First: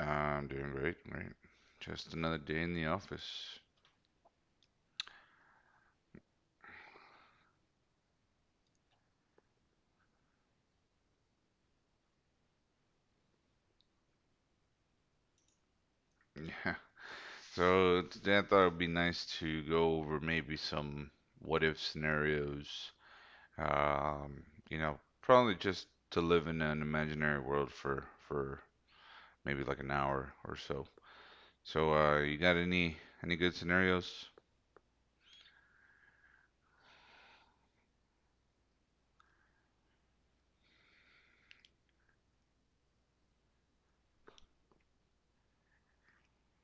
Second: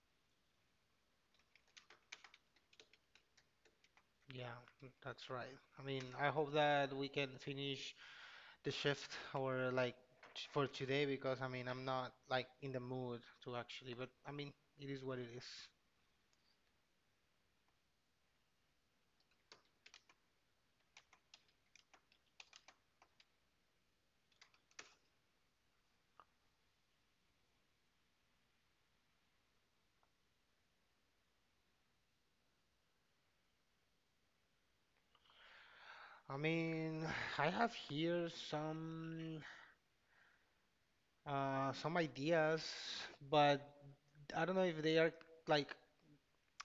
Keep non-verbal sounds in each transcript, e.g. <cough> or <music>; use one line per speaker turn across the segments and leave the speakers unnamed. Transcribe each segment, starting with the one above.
I'm doing great, great. Just another day in the office.
Yeah, that's right. I mean, I hope that we can finish the shift or like for today because I mean, I'm not like in the mood to actually, but I mean, it is what it is.
Yeah. <laughs> So today I thought it would be nice to go over maybe some what if scenarios. Um, Probably just to live in an imaginary world for maybe like an hour or so. So you got any good scenarios?
I mean, <sighs> I have here some ideas, but I don't know if they are like.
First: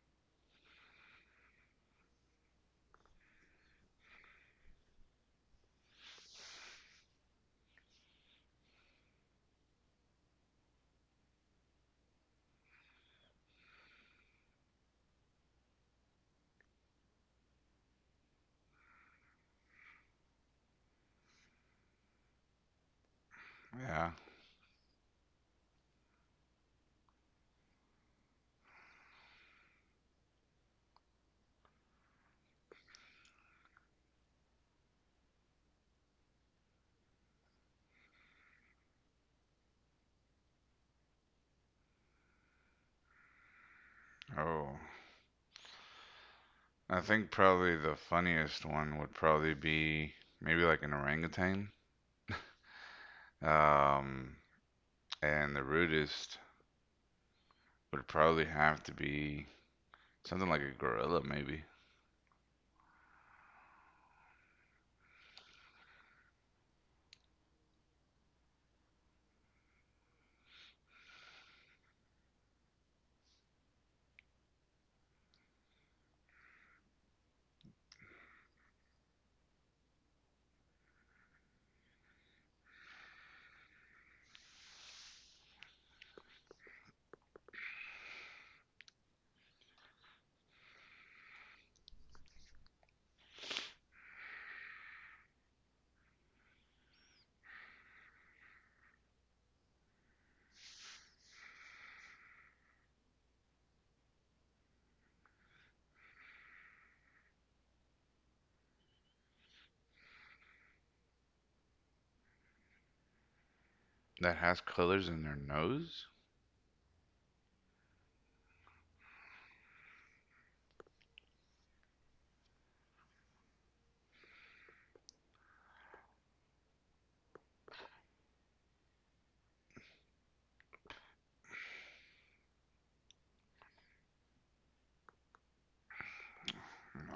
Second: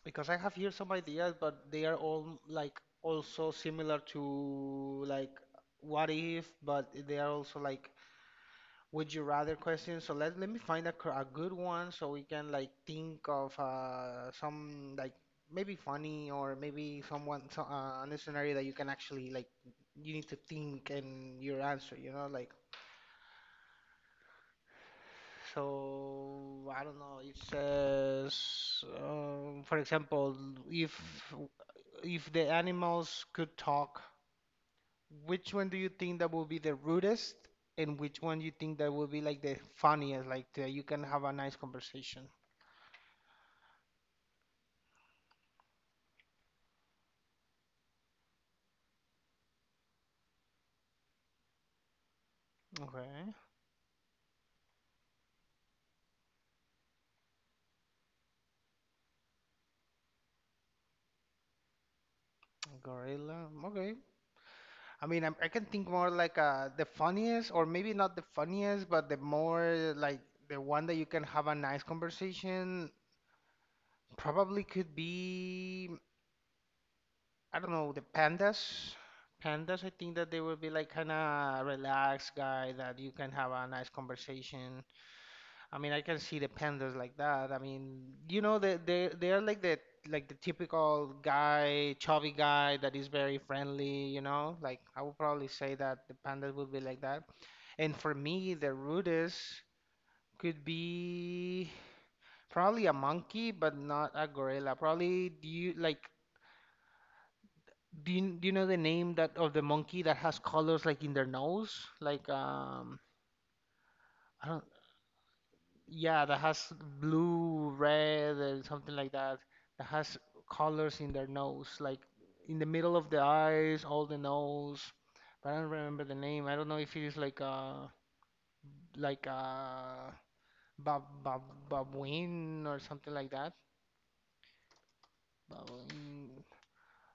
Because I have here some ideas, but they are all like also similar to like what if, but they are also like would you rather questions. So let me find a, a good one so we can like think of some like maybe funny or maybe someone so, on a scenario that you can actually like you need to think and your answer, you know, like.
Yeah.
So I don't know. It says, for example, if if the animals could talk, which one do you think that will be the rudest, and which one you think that will be like the funniest, like the, you can have a nice conversation?
Oh. I think probably the funniest one would probably be maybe like an orangutan.
Okay,
Um, and the rudest would probably have to be something like a gorilla, maybe.
gorilla. Okay. I mean, I can think more like the funniest, or maybe not the funniest, but the more like the one that you can have a nice conversation. Probably could be. I don't know, the pandas. Pandas, I think that they will be like kind of relaxed guy that you can have a nice conversation. I mean, I can see the pandas like that. I mean, you know, they are like the typical guy, chubby guy that is very friendly. You know, like I would probably say that the pandas would be like that. And for me, the rudest could be probably a monkey, but not a gorilla. Probably do you like. Do you know the name that of the monkey that has colors like in their nose? Like
That
I
has
don't,
colors in their nose?
yeah, that has blue, red and something like that. That has colors in their nose, like in the middle of the eyes, all the nose. But I don't remember the name. I don't know if it is like bab bab babuin or something like that. Babuin,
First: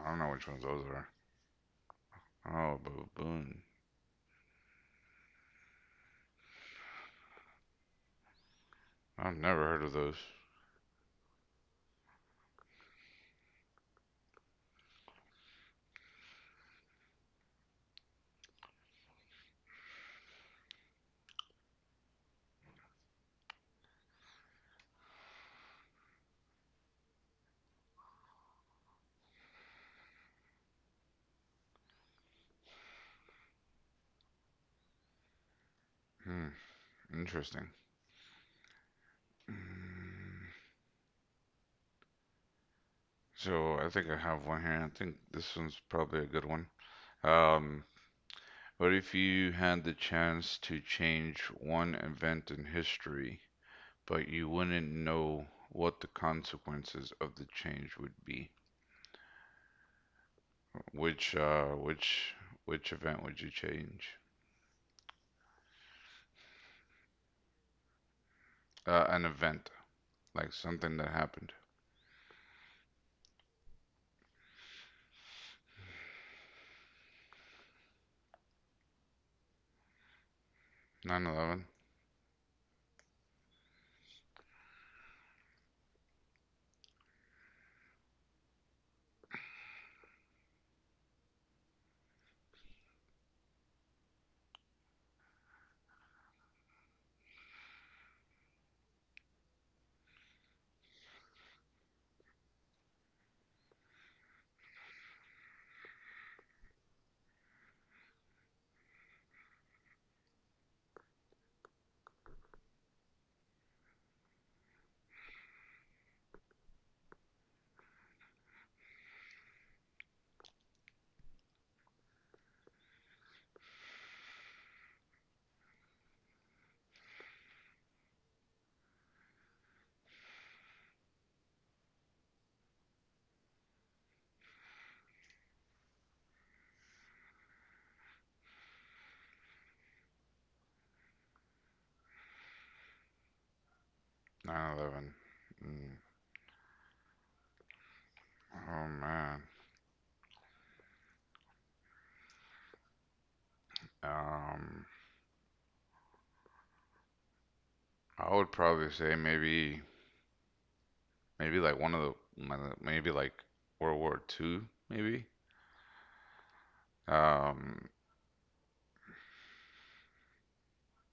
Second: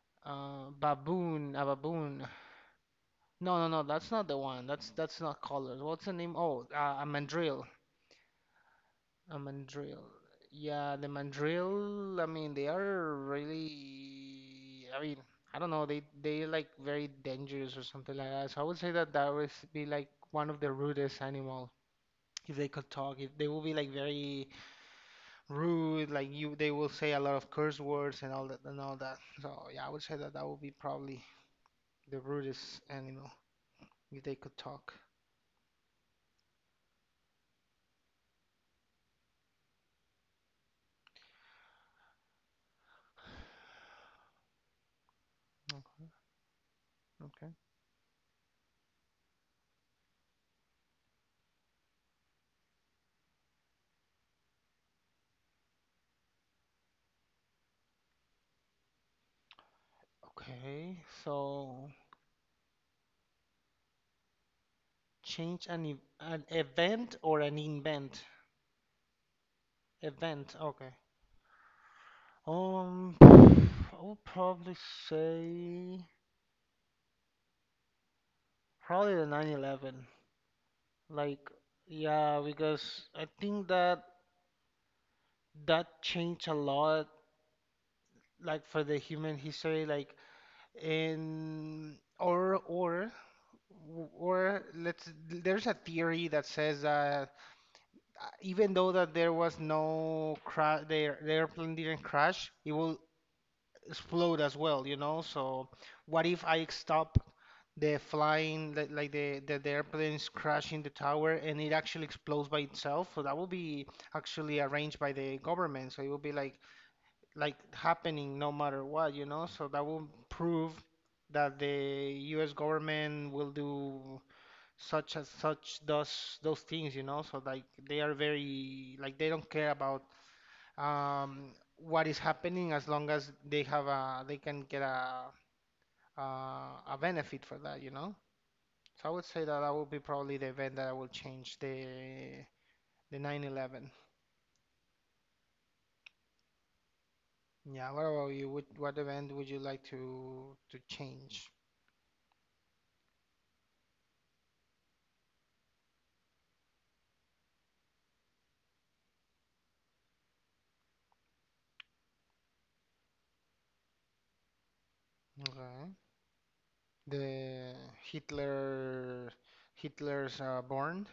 I don't know which ones those are.
baboon, a baboon.
Oh,
No,
baboon.
no, no. That's not the one. That's not colors. What's the name? Oh, a mandrill.
I've
A
never heard of
mandrill.
those.
Yeah, the mandrill. I mean, they are really. I mean, I don't know. They like very dangerous or something like that. So I would say that that would be like one of the rudest animal if they could talk. If they will be like very rude, like you, they will say a lot of curse words and all that and all that. So yeah, I would say that that would be probably the rudest animal if they could talk.
Hmm, interesting. Mm, So I think I have one here. I think this one's
Okay.
probably a good one.
Okay.
Um, what if you had the chance to change one event in history, but you wouldn't know what the consequences of the change would be?
Okay,
Which uh,
so
which which event would you change?
change an an event or an invent?
An event like
Event, okay.
something that happened.
<sighs> I would probably say probably the 9/11.
Nine
Like,
Eleven.
yeah, because I think that that changed a lot, like for the human history, like in or let's there's a theory that says that even though that there was no crash, the airplane didn't crash, it will explode as well, you know? So what if I stop the flying, like the airplane is crashing the tower and it actually explodes by itself? So that will be actually arranged by the government. So it will be like happening no matter what, you know? So that will prove that the US government will do such as such those things, you know. So like they are very like they don't care about um, what is happening as long as they have a they can get a a benefit for that, you know. So I would say that that would be probably the event that I will change the 9/11.
9/11. Mm.
Yeah. What about you? What
Oh
what event
man.
would you like to change?
Um, I would probably say maybe like one of the maybe like World War Two, maybe.
Okay. The
Um,
Hitler Hitler's born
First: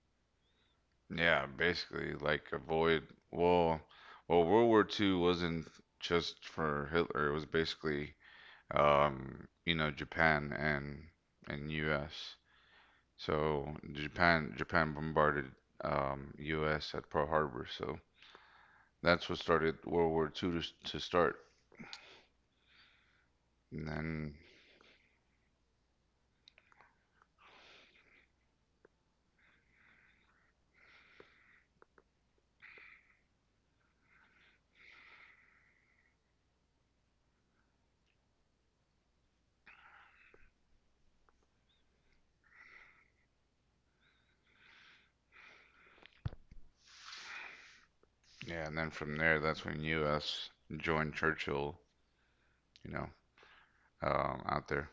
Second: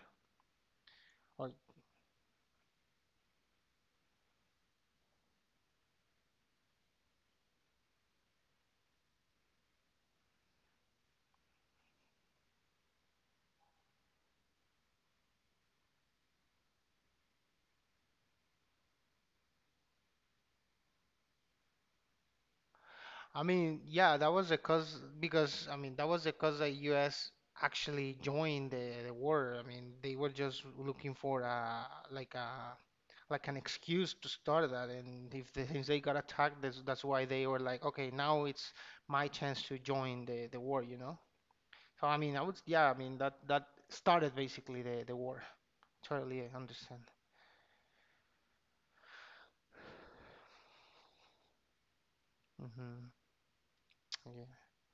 Yeah,
or.
basically, like avoid. Well, well, World War 2 wasn't just for Hitler. It was basically, Japan and U.S. So Japan bombarded U.S. at Pearl Harbor. So that's what started World War Two to, s- to start.
I mean,
And
yeah, that
then,
was because I mean that was because the U.S. actually joined the war. I mean, they were just looking for a like an excuse to start that, and if they, since they got attacked, that's why they were like, okay, now it's my chance to join the war, you know? So I mean, I would, yeah, I mean that that started basically the war. Totally understand.
yeah, and then from there, that's when U.S. joined Churchill. You
Hmm.
know,
Yeah.
Out there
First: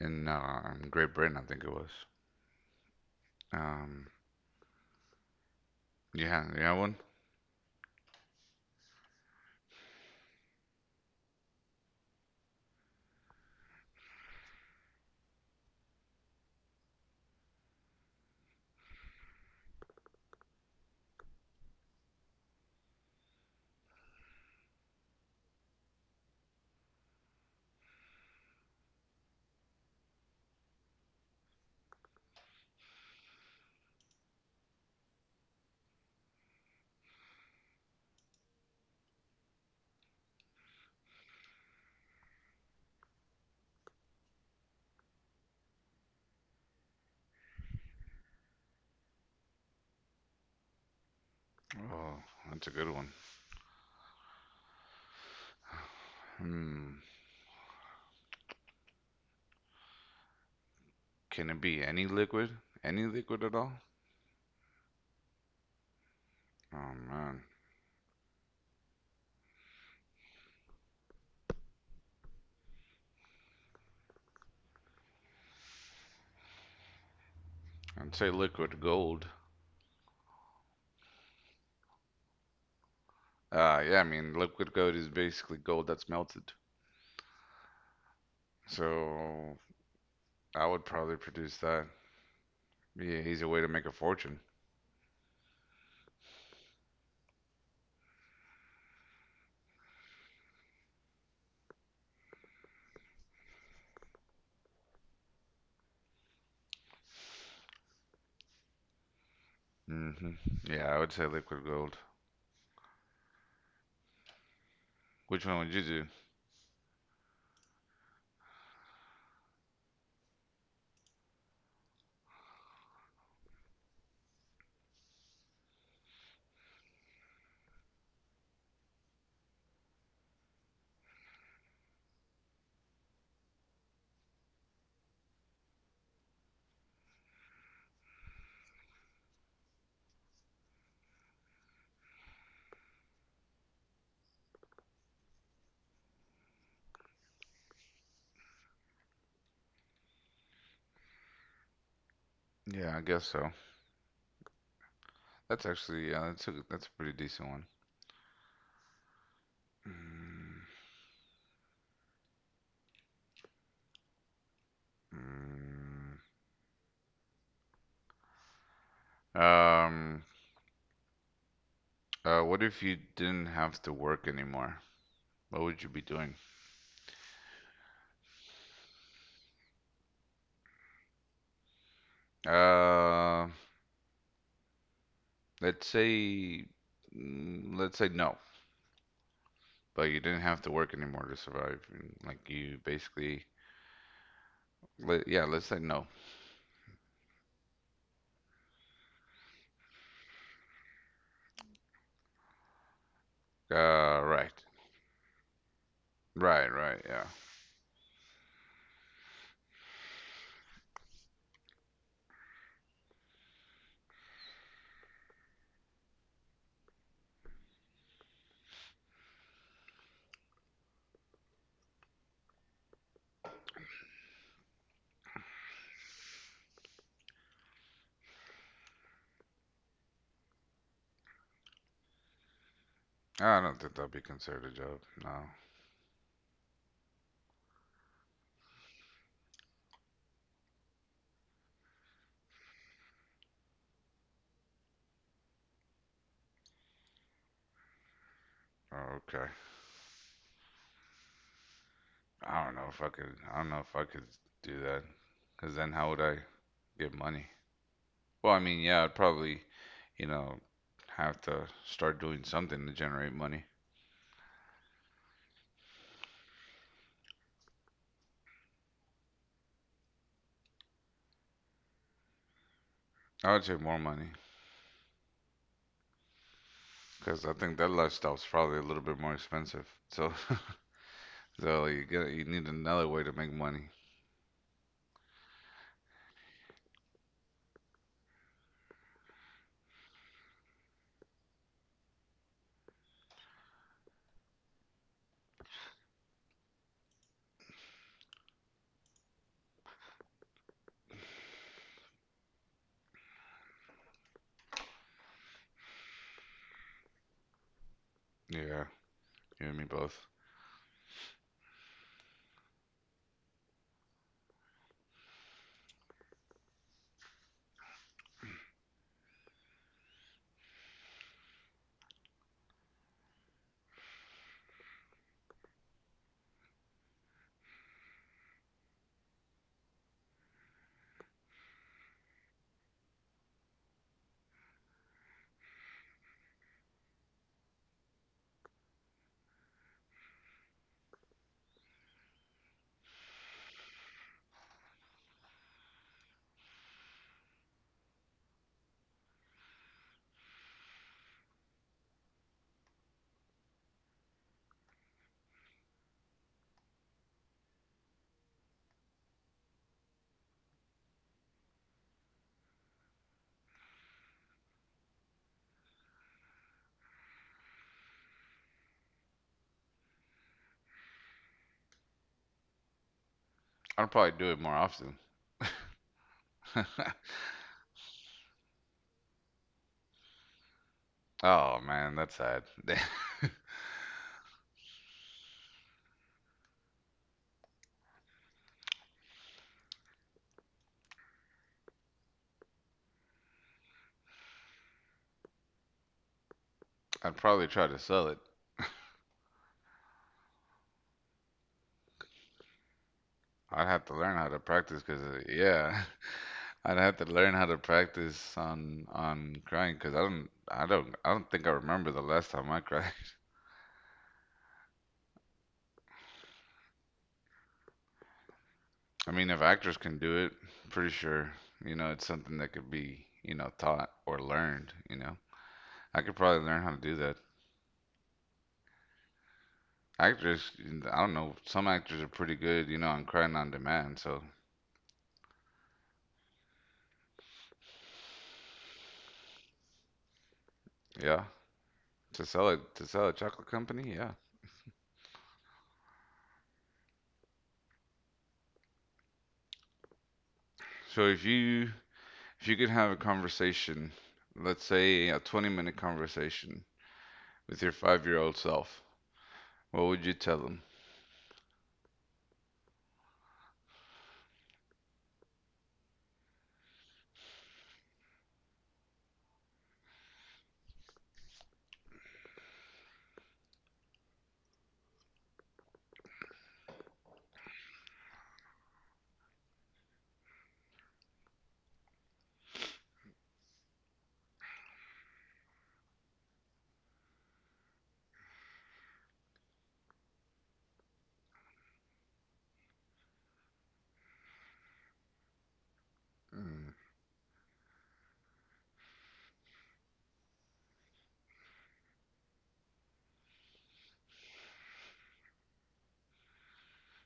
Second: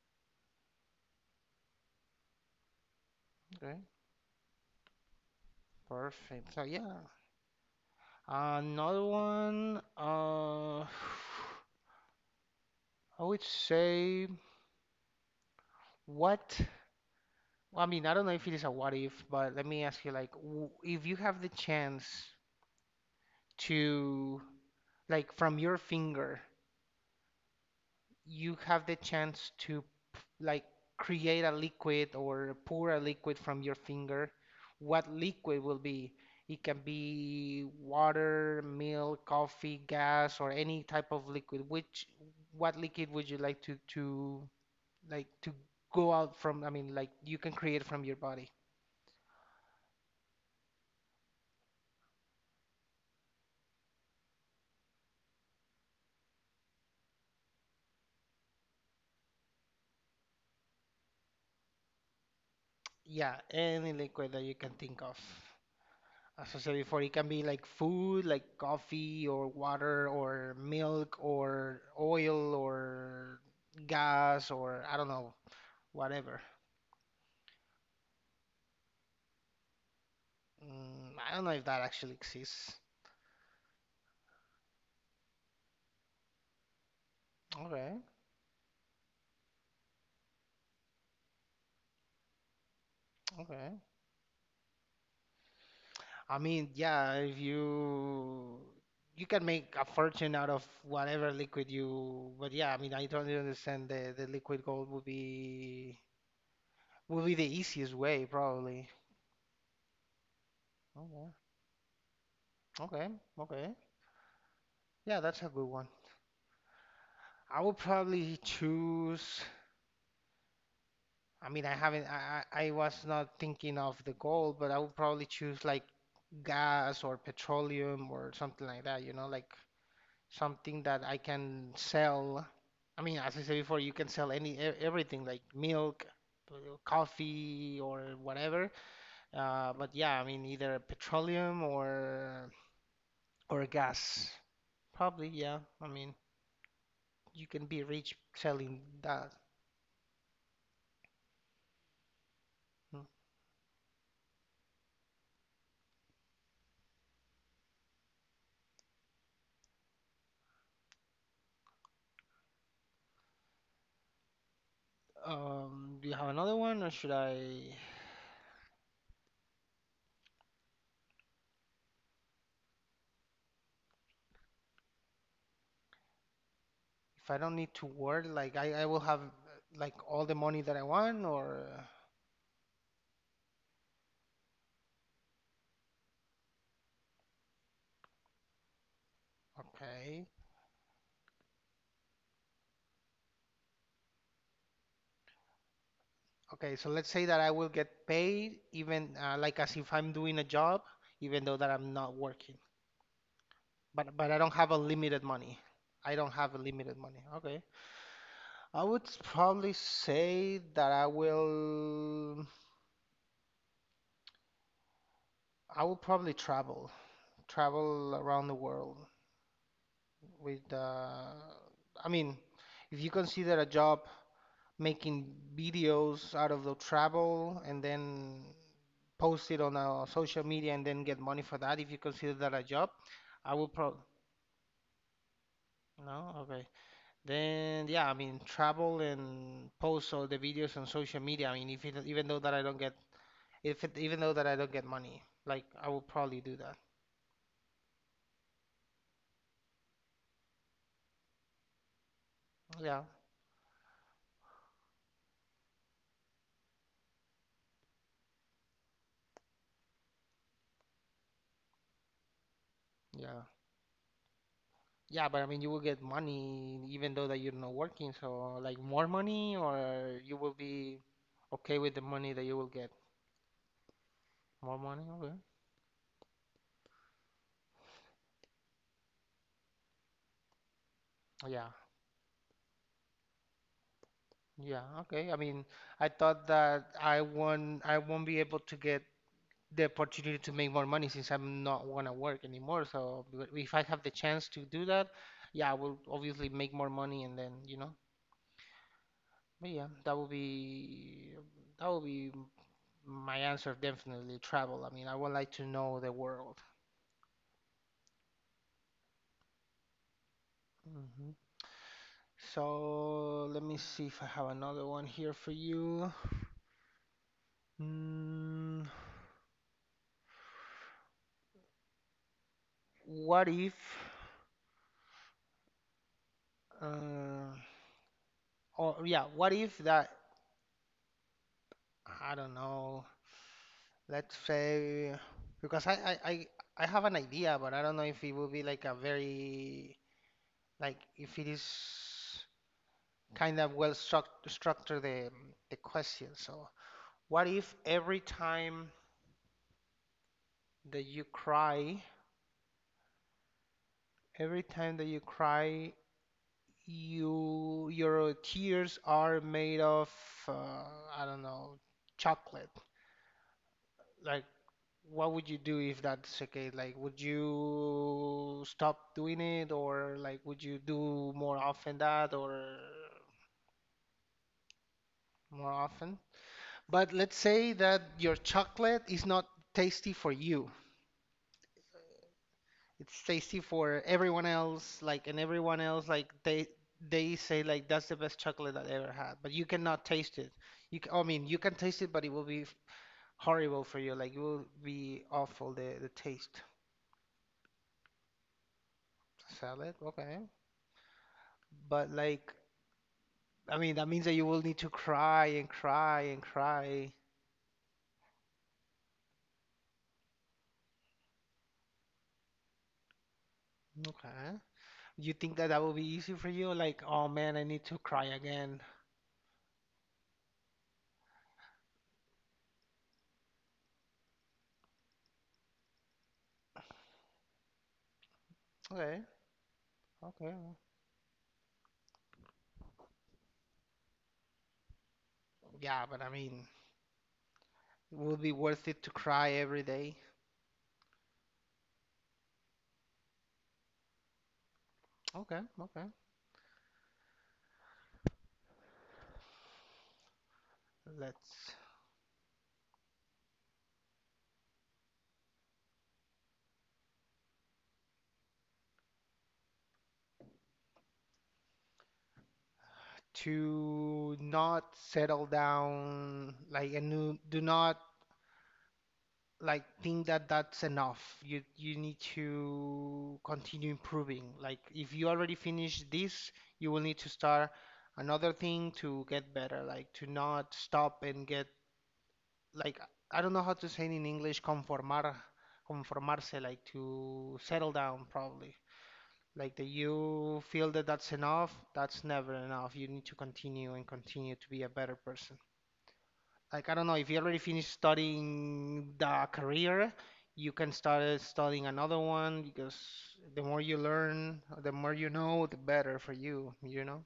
in Great Britain, I think it was.
Great.
Um, yeah,
Perfect.
you
So
have one?
yeah, another one. <sighs> I would say what? Well, I mean, I don't know if it is a what if, but let me ask you like if you have the chance to like from your finger, you have the chance to like create a liquid or pour a liquid from your finger, what liquid will be? It can be water, milk, coffee, gas, or any type of liquid. Which what liquid would you like to like to go out from, I mean, like you can create from your body.
Oh, that's a good one. Hmm. Can it be any liquid? Any
Yeah,
liquid at all?
any liquid that you can think of. As I said
Oh
before, it can be
man,
like food, like coffee or water or milk or oil or gas or I don't know, whatever.
I'd say liquid gold.
Mm, I don't know if that actually exists.
Yeah, I mean liquid gold is basically gold that's melted.
Okay,
So I would probably produce that. Be an easy way to
okay.
make a fortune.
I mean, yeah, if you you can make a fortune out of whatever liquid you, but yeah, I mean, I totally understand the liquid gold would be the easiest way probably.
Hmm. Yeah, I would say
Okay,
liquid gold.
okay, okay. Yeah, that's a
Which one
good
would you
one.
do?
I would probably choose. I mean, I haven't. I was not thinking of the gold, but I would probably choose like gas or petroleum or something like that. You know, like something that I can sell. I mean, as I said before, you can sell any everything like milk, uh, coffee, or whatever. But yeah, I mean, either petroleum or gas. Probably, yeah. I mean, you can be rich selling that.
Yeah, I
Mm.
guess so. That's actually, yeah, that's a pretty decent one. Mm,
Do you
mm.
have another one, or should I?
Um, what if you didn't have to work anymore? What would you be doing?
If I don't need to work, like I will have like all the money that I want, or
Uh, let's say, let's say no, but you
okay.
didn't have to work anymore to survive. Like you basically, yeah, let's say no.
Okay, so let's say that I will get paid even like as if I'm doing a job, even though that I'm not working. But but I
Right,
don't have a limited money. I don't have a
right,
limited
right, yeah.
money. Okay. I would probably say that I will probably travel, travel around the world with I mean, if you consider a job making videos out of the travel and then post it on social media and then get money for that if you consider that a job. I
I
will
don't think
pro,
that'll be considered a job. No.
no okay, then yeah I mean travel and post all the videos on social media I mean if it, even though that I don't get if it, even though that I don't get money like I will probably do that.
Oh, okay. I don't know if
Yeah.
I could. I don't know if I could do that. Cause then how would I get money? Well, I mean, yeah, I'd probably, you know, have to start doing something to generate
Yeah,
money.
yeah but I mean you will get money even though that you're not working so like more money or you will be okay with the money that you will get.
I would say more money.
More money? Okay.
Because I think that lifestyle's probably a little bit more expensive. So, <laughs>
Yeah.
so you need another way to make money.
Yeah. Okay. I mean, I thought that I won't be able to get the opportunity to make more money since I'm not gonna work anymore. So but if I have the chance to do that, yeah, I will obviously make more money and then, you know. But yeah, that will be my answer, definitely travel. I mean, I would like to know the world.
Yeah, you and me both.
Hmm. So let me see if I have another one here for you. Mm, what if. Uh, or yeah, what if that, I don't know, let's say, because I, I, I have an idea, but I don't know if it will be like a very, like if it is kind of well structured the question. So what if that you cry, every time that you cry, you, your tears are made of, uh, I don't know, chocolate? Like what would you do if that's the case? Like, would you stop doing it, or like, would you do more often that, or
I'd probably do it more often.
more often? But
<laughs>
let's say that your chocolate is not tasty for you.
Oh man, that's sad. <laughs>
It's tasty for everyone else, like, and everyone else, like, they say like that's the best chocolate that I ever had, but you cannot taste it. You, I mean, you can taste it, but it will be horrible for you. Like, it will be awful, the taste.
I'd probably try to sell it.
Salad, okay. But like I
I'd
mean,
have
that
to
means that
learn
you
how to
will need to
practice because
cry and
yeah,
cry and
<laughs> I'd
cry.
have to learn how to practice on crying because I don't think I remember the last time I cried.
Okay. You think that that will be easy for you? Like, oh man, I need to cry again.
<laughs> I mean, if actors can do it, pretty sure it's something that could be taught or learned. I could probably learn how to do that.
Okay,
Actors,
okay.
I don't know. Some actors are pretty good, on crying on demand. So
Yeah, but I mean, it will be worth it to cry every day?
yeah, to sell it, to sell a chocolate company, yeah.
Okay, okay.
So
Let's
if you could have a conversation, let's say a 20-minute conversation with your 5-year-old self, what would you tell them?
to not settle down, like, and do not like think that that's enough. You need to continue improving. Like if you already finished this, you will need to start another thing to get better. Like to not stop and get like I don't know how to say it in English, conformar, conformarse, like to settle down probably. Like that you feel that that's enough, that's never enough. You need to continue and continue to be a better person like
Mm,
I don't know if you already finished studying the career, you can start studying another one because the more you learn, the more you know, the better for you, you know?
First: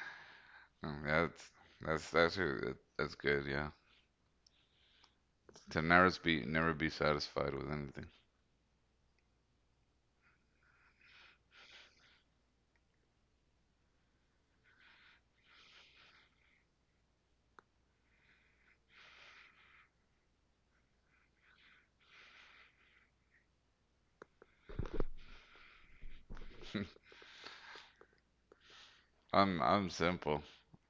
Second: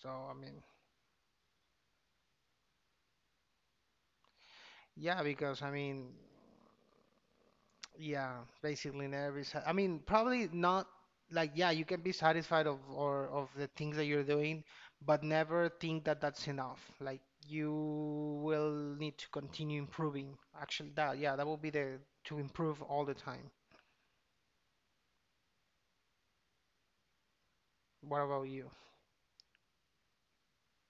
So I mean,
mm, that's that's good. Yeah,
yeah, because I
to
mean,
never be satisfied with anything.
yeah, basically in every I mean, probably not like yeah, you can be satisfied of or of the things that you're doing, but never think that that's enough. Like you will need to continue improving. Actually, that yeah, that will be the to improve all the time.
<laughs>
What about you?
I'm simple.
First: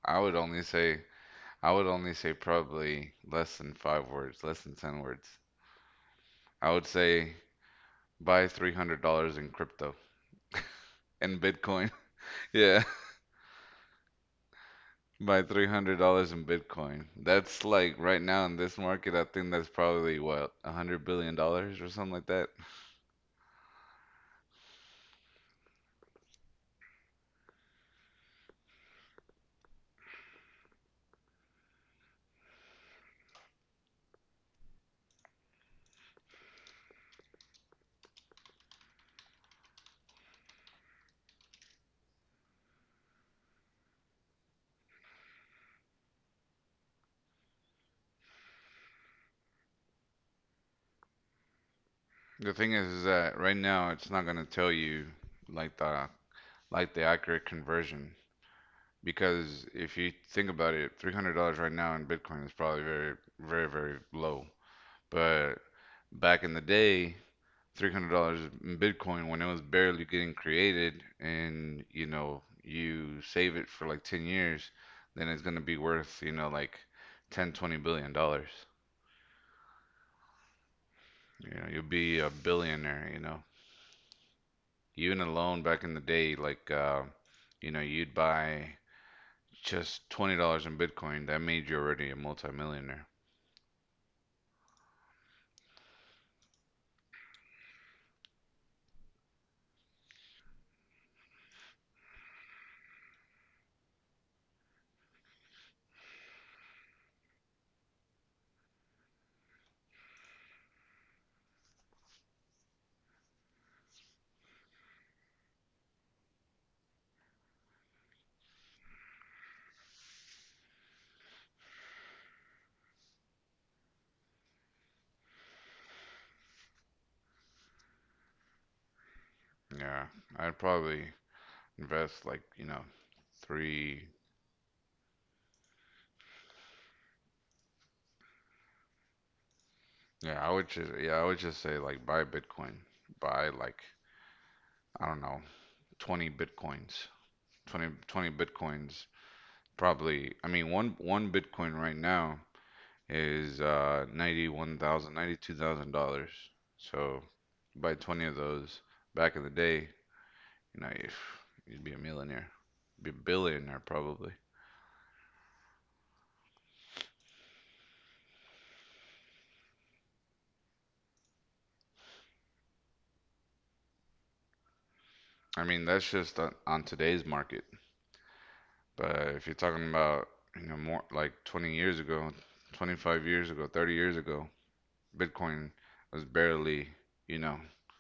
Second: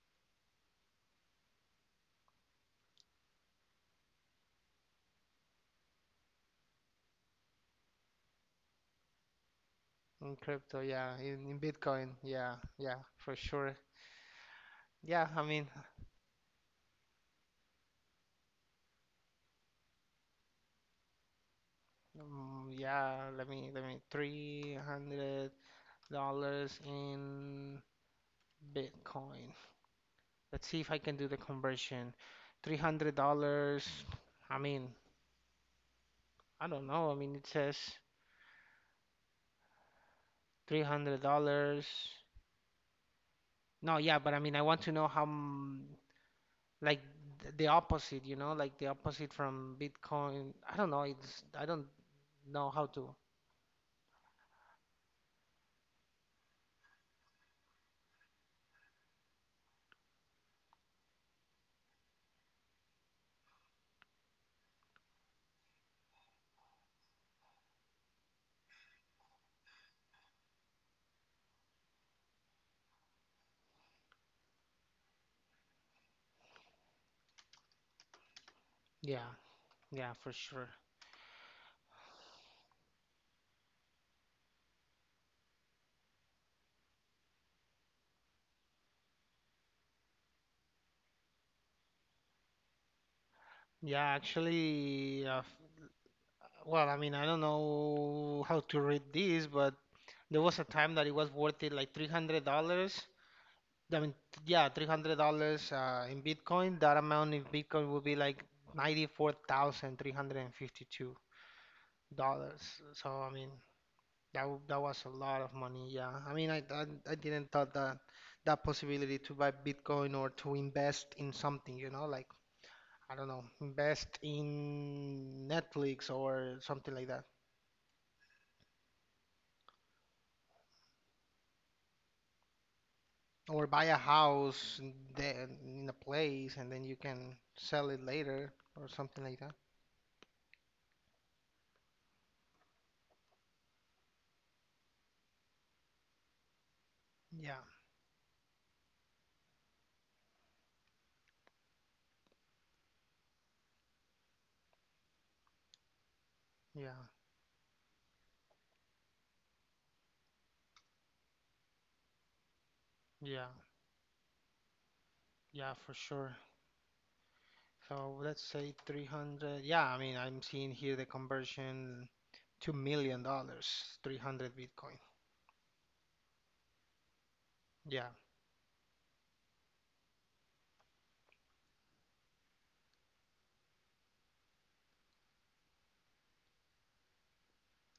I would only say I would only say probably less than five words, less than 10 words. I would say buy $300 in crypto
In crypto, yeah,
in
in
Bitcoin. <laughs>
Bitcoin, yeah,
Yeah,
yeah, for sure.
<laughs>
Yeah,
buy
I mean,
$300 in Bitcoin. That's like right now in this market, I think that's probably what, $100 billion or something like that.
yeah, let me $300 in Bitcoin. Let's see if I can do the conversion. $300, I mean, I don't know. I mean, it says $300. No, yeah, but I mean, I want to know how, like, the opposite, you know, like the opposite from Bitcoin. I don't know. It's, I don't
The
know
thing
how
is
to.
that right now it's not going to tell you like the accurate conversion because if you think about it, $300 right now in Bitcoin is probably very very low. But back in the day, $300 in Bitcoin when it was barely getting created, and you save it for like 10 years, then it's gonna be worth like ten, $20 billion.
Yeah, yeah, for sure.
You know you'll be a billionaire. Even alone back in the day, like you'd buy just $20 in Bitcoin that made you already a multimillionaire.
Yeah, actually, well, I mean, I don't know how to read this, but there was a time that it was worth it like $300. I mean, yeah, $300 in Bitcoin. That amount in Bitcoin would be like $94,352. So, I mean, that was a lot of money. Yeah, I mean, I didn't thought that that possibility to buy Bitcoin or to invest in something, you know, like I don't know, invest in Netflix or something like that,
Yeah, I'd probably invest like
or buy a
three.
house and then in a place and then you can sell it later or something like that.
Yeah, I would just, yeah, I would just say like buy Bitcoin. Buy like I don't know, 20 Bitcoins.
Yeah,
Twenty Bitcoins probably. I mean, one Bitcoin right now is $91,000
yeah,
So buy 20 of those back in the day, if you'd be a millionaire. Be a
yeah,
billionaire probably.
yeah, for sure. So let's say 300. Yeah, I mean, I'm seeing here the conversion, $2 million, 300 Bitcoin.
I mean, that's just on today's market.
Yeah,
But if you're talking about, more like 20 years ago, 25 years ago, 30 years ago, Bitcoin was barely, you know,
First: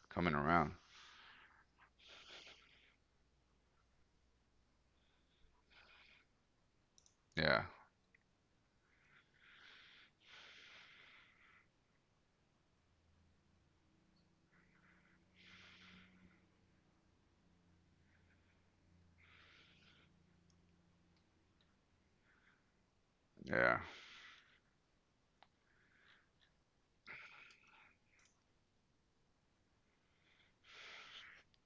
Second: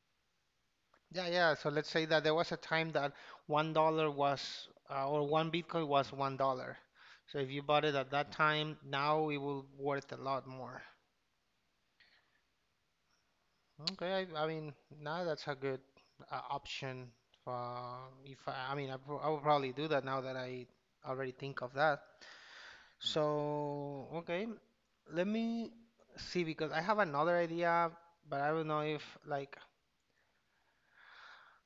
coming around.
yeah, yeah. So let's say that there was a time that $1 was, or one Bitcoin was $1. So if you
Yeah,
bought it at that time, now it will worth a lot more. Okay, I mean, now that's a good option. If I, I mean, I will probably do that now that I already think of that.
yeah.
So okay, let me see because I have another idea, but I don't know if like,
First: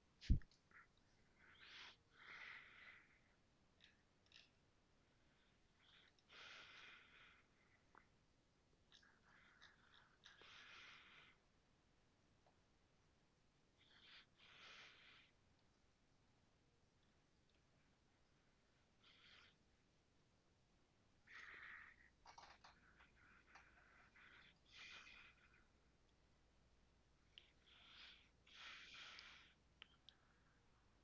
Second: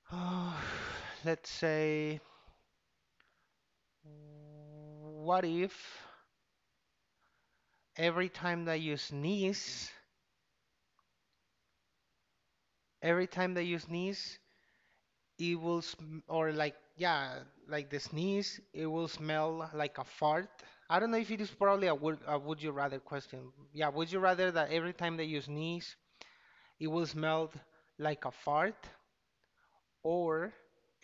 <sighs> let's say, what if every time that you sneeze, every time that you sneeze, it will sm or like yeah, like the sneeze, it will smell like a fart. I don't know if it is probably a would you rather question. Yeah, would you rather that every time that you sneeze, it will smell like a fart, or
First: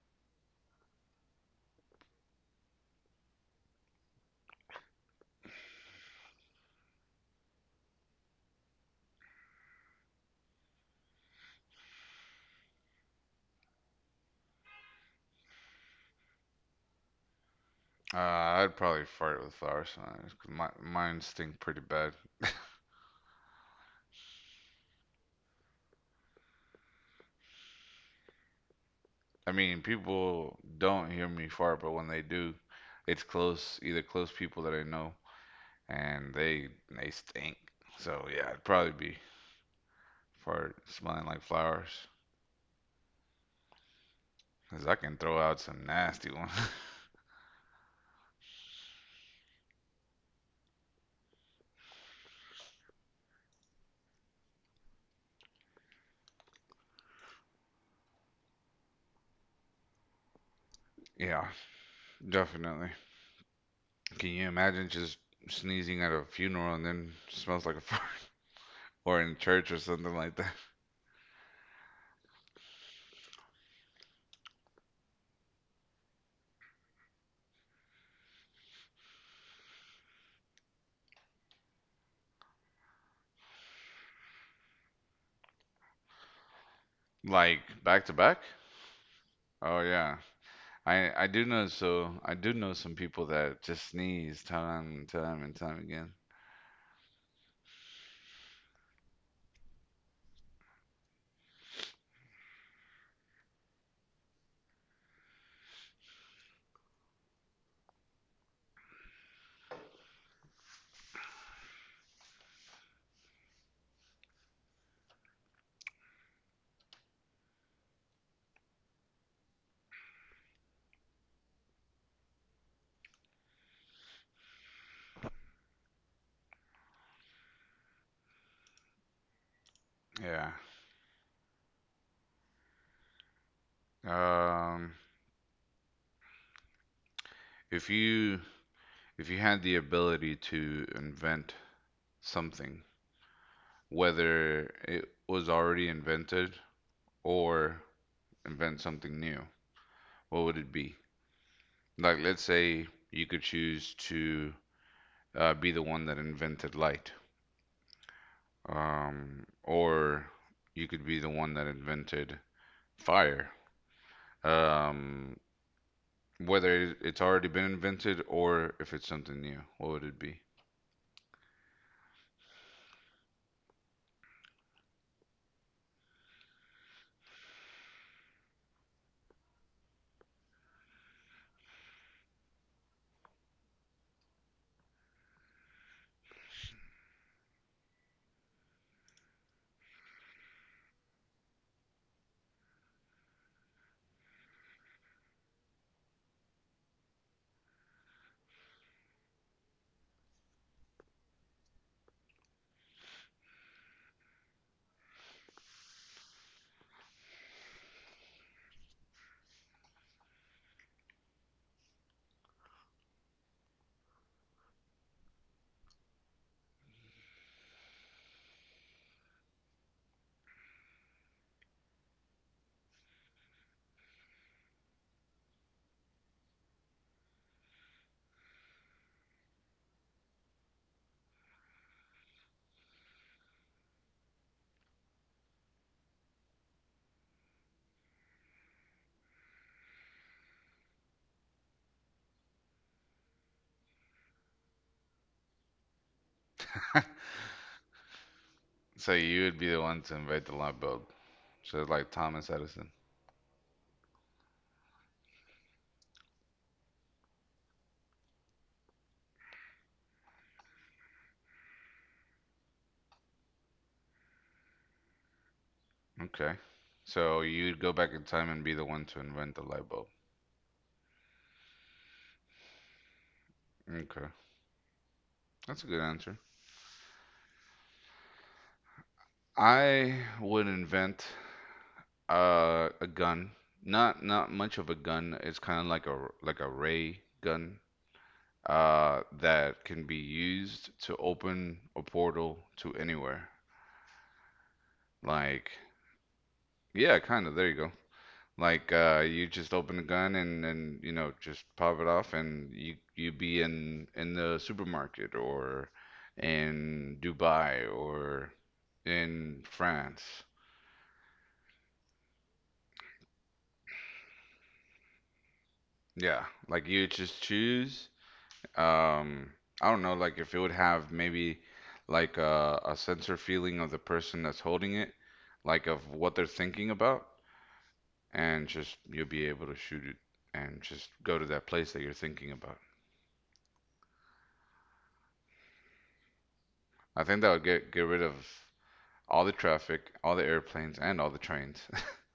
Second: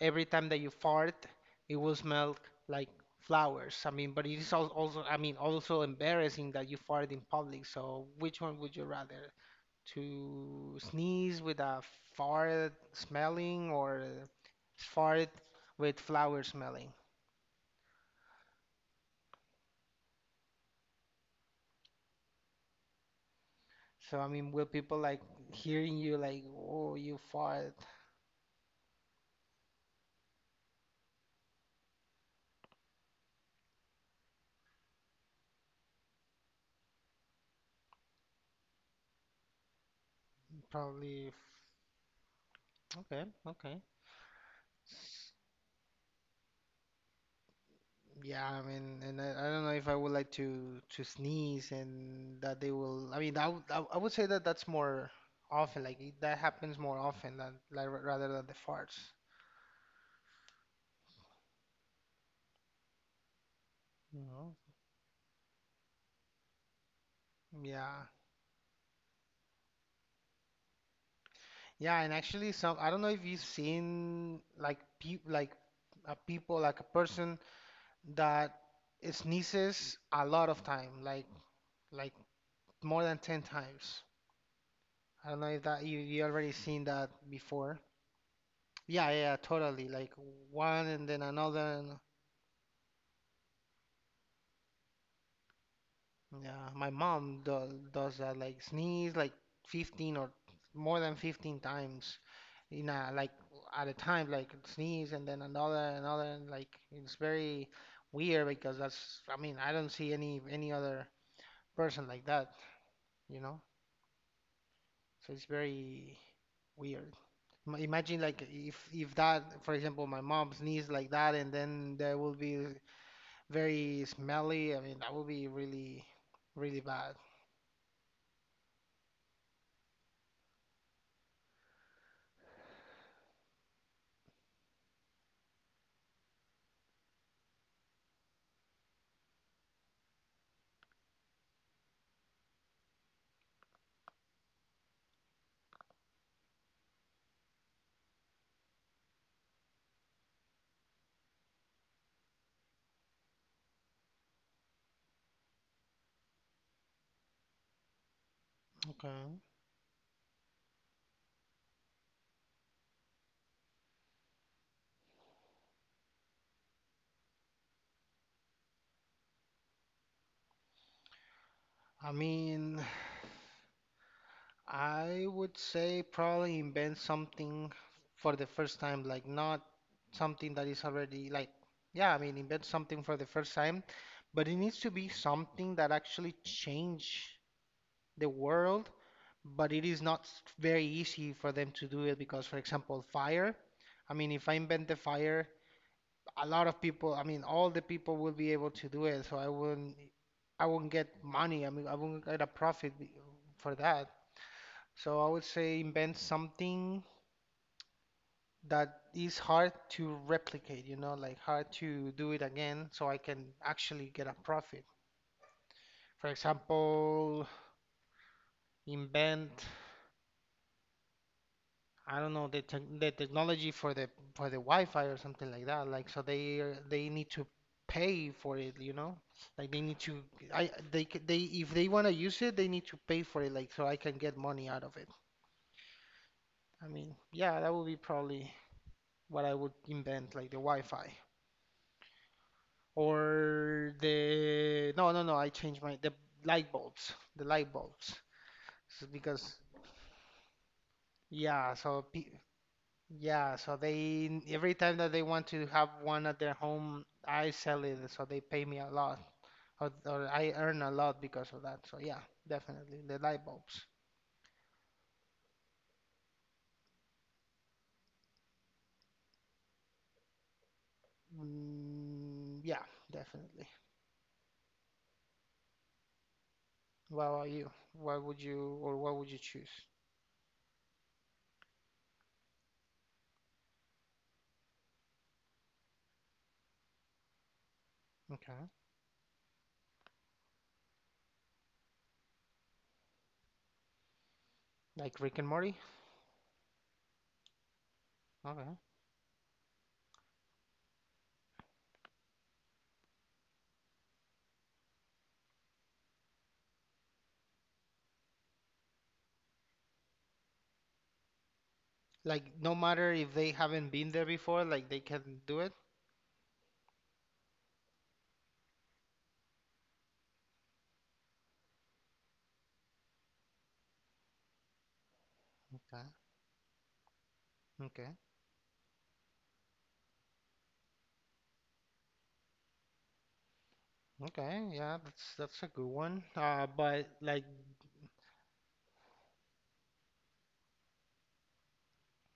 every time that you fart, it will smell like flowers. I mean, but it is also I mean also embarrassing that you fart in public. So which one would you rather? To sneeze with a fart smelling or fart with flower smelling.
I'd probably fart with flowers on it 'cause my mine stink pretty bad.
So I mean, will people like hearing you like, oh, you fart?
I mean, people don't hear me fart, but when they do, it's close, either close people that I know, and they stink. So yeah, it'd probably be fart smelling
Probably.
like flowers,
Okay, okay.
'cause I can throw out some nasty ones. <laughs>
Yeah, I mean, and I don't know if I would like to sneeze and that they will. I mean, I would say that that's more often. That happens more often than like, rather than the farts.
Yeah, definitely.
You
Can you
know?
imagine just sneezing at a funeral and then smells like a fart,
Yeah.
or in church or something like that? <laughs>
Yeah, and actually, some I don't know if you've seen like pe like a people like a person that sneezes a lot of time, like more than 10 times. I don't know if that you already seen that
Like
before.
back to back?
Yeah, yeah,
Oh
totally. Like
yeah.
one and
I
then
I do
another.
know
And
so I do know some people that just sneeze time and time and time again.
yeah, my mom does that like sneeze like 15 or more than 15 times you know, like at a time like sneeze and then another another and like it's very weird because that's I mean I don't see any other person like that, you know? So it's very weird. Imagine like if that for example my mom sneezes like that and then there will be very smelly. I mean that will be really really bad.
Yeah. Um if you if you had the ability to invent something, whether it was already invented or invent something new, what would it be? Like let's say you could choose to be the one that invented light.
Okay.
Or you could be the one that invented fire. Um, Whether it's already been invented or if it's something new, what would it be?
I mean, I would say probably invent something for the first time, like not something that is already like, yeah, I mean, invent something for the first time, but it needs to be something that actually change the world, but it is not very easy for them to do it because, for example, fire. I mean, if I invent the fire, a lot of people, I mean, all the people will be able to do it, so I wouldn't get money. I mean, I wouldn't get a profit for that. So I would say invent something that is hard to replicate, you know, like hard to do it again so I can actually get a profit. For example, invent, I don't know, the technology for the Wi-Fi or something like that. Like so they they need to pay for it, you know? Like they need to I they c- they if they want to use it, they need to pay for it like so I can get money out of it. I mean, yeah, that would be probably what I would invent, like the Wi-Fi. Or the no, no, no. I changed my the light bulbs. The light bulbs. So
So you
because
would be the one to invent the light bulb.
yeah,
So it's
so
like
pe
Thomas Edison.
yeah, so they every time that they want to have one at their home, I sell it. So they pay me a lot, or I earn a lot because of that. So yeah, definitely the light bulbs.
Okay. So you'd go back in time and be the one to invent the light bulb.
Mm, yeah, definitely.
Okay. That's a good answer.
What about you? What would you or what would you choose?
I would invent a gun. Not much of a gun. It's kind of like a ray gun
Okay,
that can be used to open a portal to anywhere.
like Rick and
Like,
Morty.
yeah, kind of. There you go.
Okay.
Like, you just open a gun and just pop it off, and you be in the supermarket or in Dubai or in France.
Like no matter if they haven't been there before, like they can do it.
Yeah, like you just choose um I don't know like if it would have maybe like a sensor feeling of the person that's holding it like of
Okay.
what they're thinking about,
Okay.
and just you'll be able to shoot it and just go to that place that you're thinking about.
Okay. Yeah, that's a good one. But
I think
like,
that would get rid of all the traffic, all the airplanes and all the trains.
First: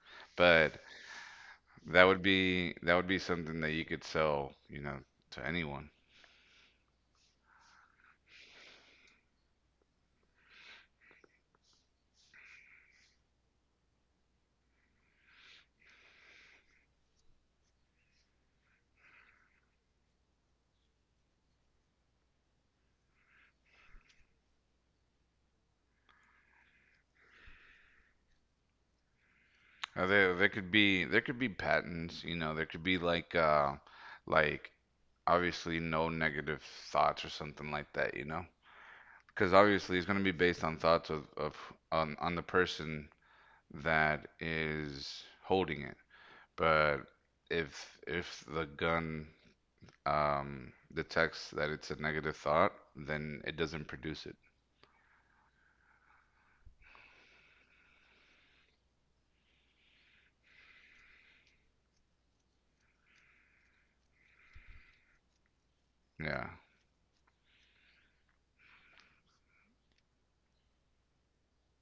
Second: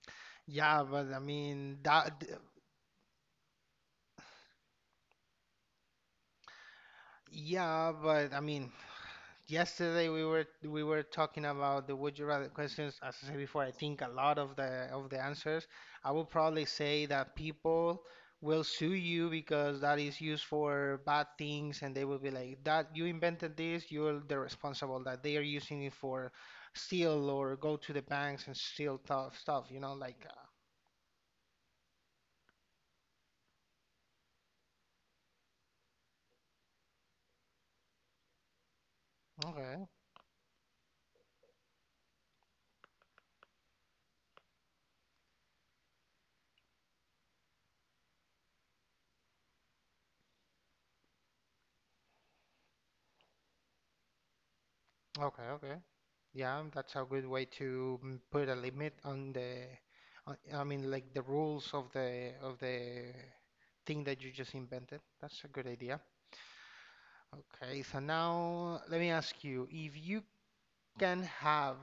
<laughs> But
yeah, but I mean
that would
that.
be something that you could sell to anyone.
Yeah, but I mean, yesterday we were talking about the would you rather questions. As I said before, I think a lot of the answers, I would probably say that people will sue you because that is used for bad things, and they will be like, "That you invented this, you're the responsible." That they are using it for steal or go to the banks and steal tough stuff. You know, like
There, there could be patents, there could be like like obviously no negative thoughts or something like that, you know? Because
okay,
obviously it's going to be based on thoughts of on the person that is holding it. But if the gun detects that it's a negative thought, then it doesn't produce it.
okay, okay. Yeah, that's a good way to mm, put a limit on the, on, I mean, like the rules of the thing that you just invented. That's a good idea.
Yeah.
Okay, so now let me ask you, if you can have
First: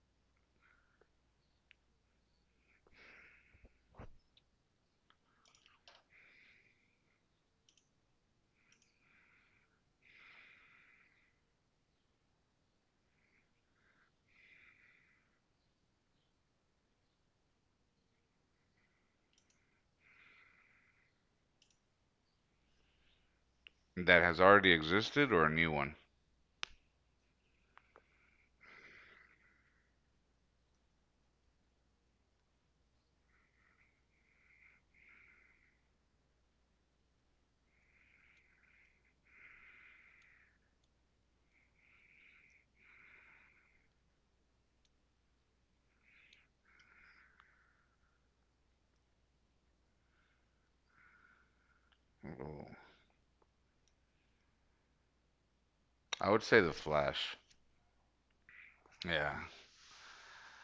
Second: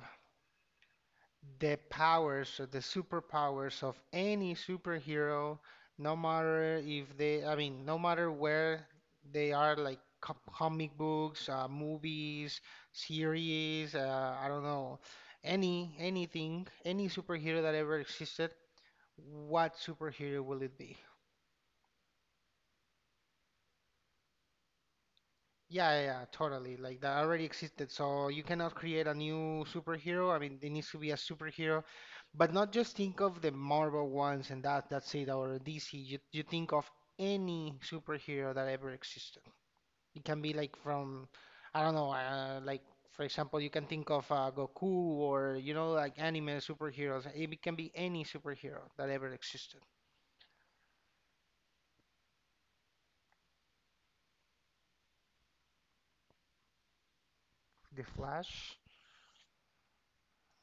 the powers or the superpowers of any superhero, no matter if they, I mean, no matter where they are, like comic books, movies, series, I don't know, any anything, any superhero that ever existed, what superhero will it be?
That has already existed or a new
Yeah,
one?
yeah, yeah, totally. Like that already existed. So you cannot create a new superhero. I mean, there needs to be a superhero, but not just think of the Marvel ones and that that's it or DC. You think of any superhero that ever existed. It can be like from, I don't know, like for example, you can think of Goku or you know like anime superheroes. Can be any superhero that ever existed.
Ooh. I would say the Flash.
The Flash.
Yeah.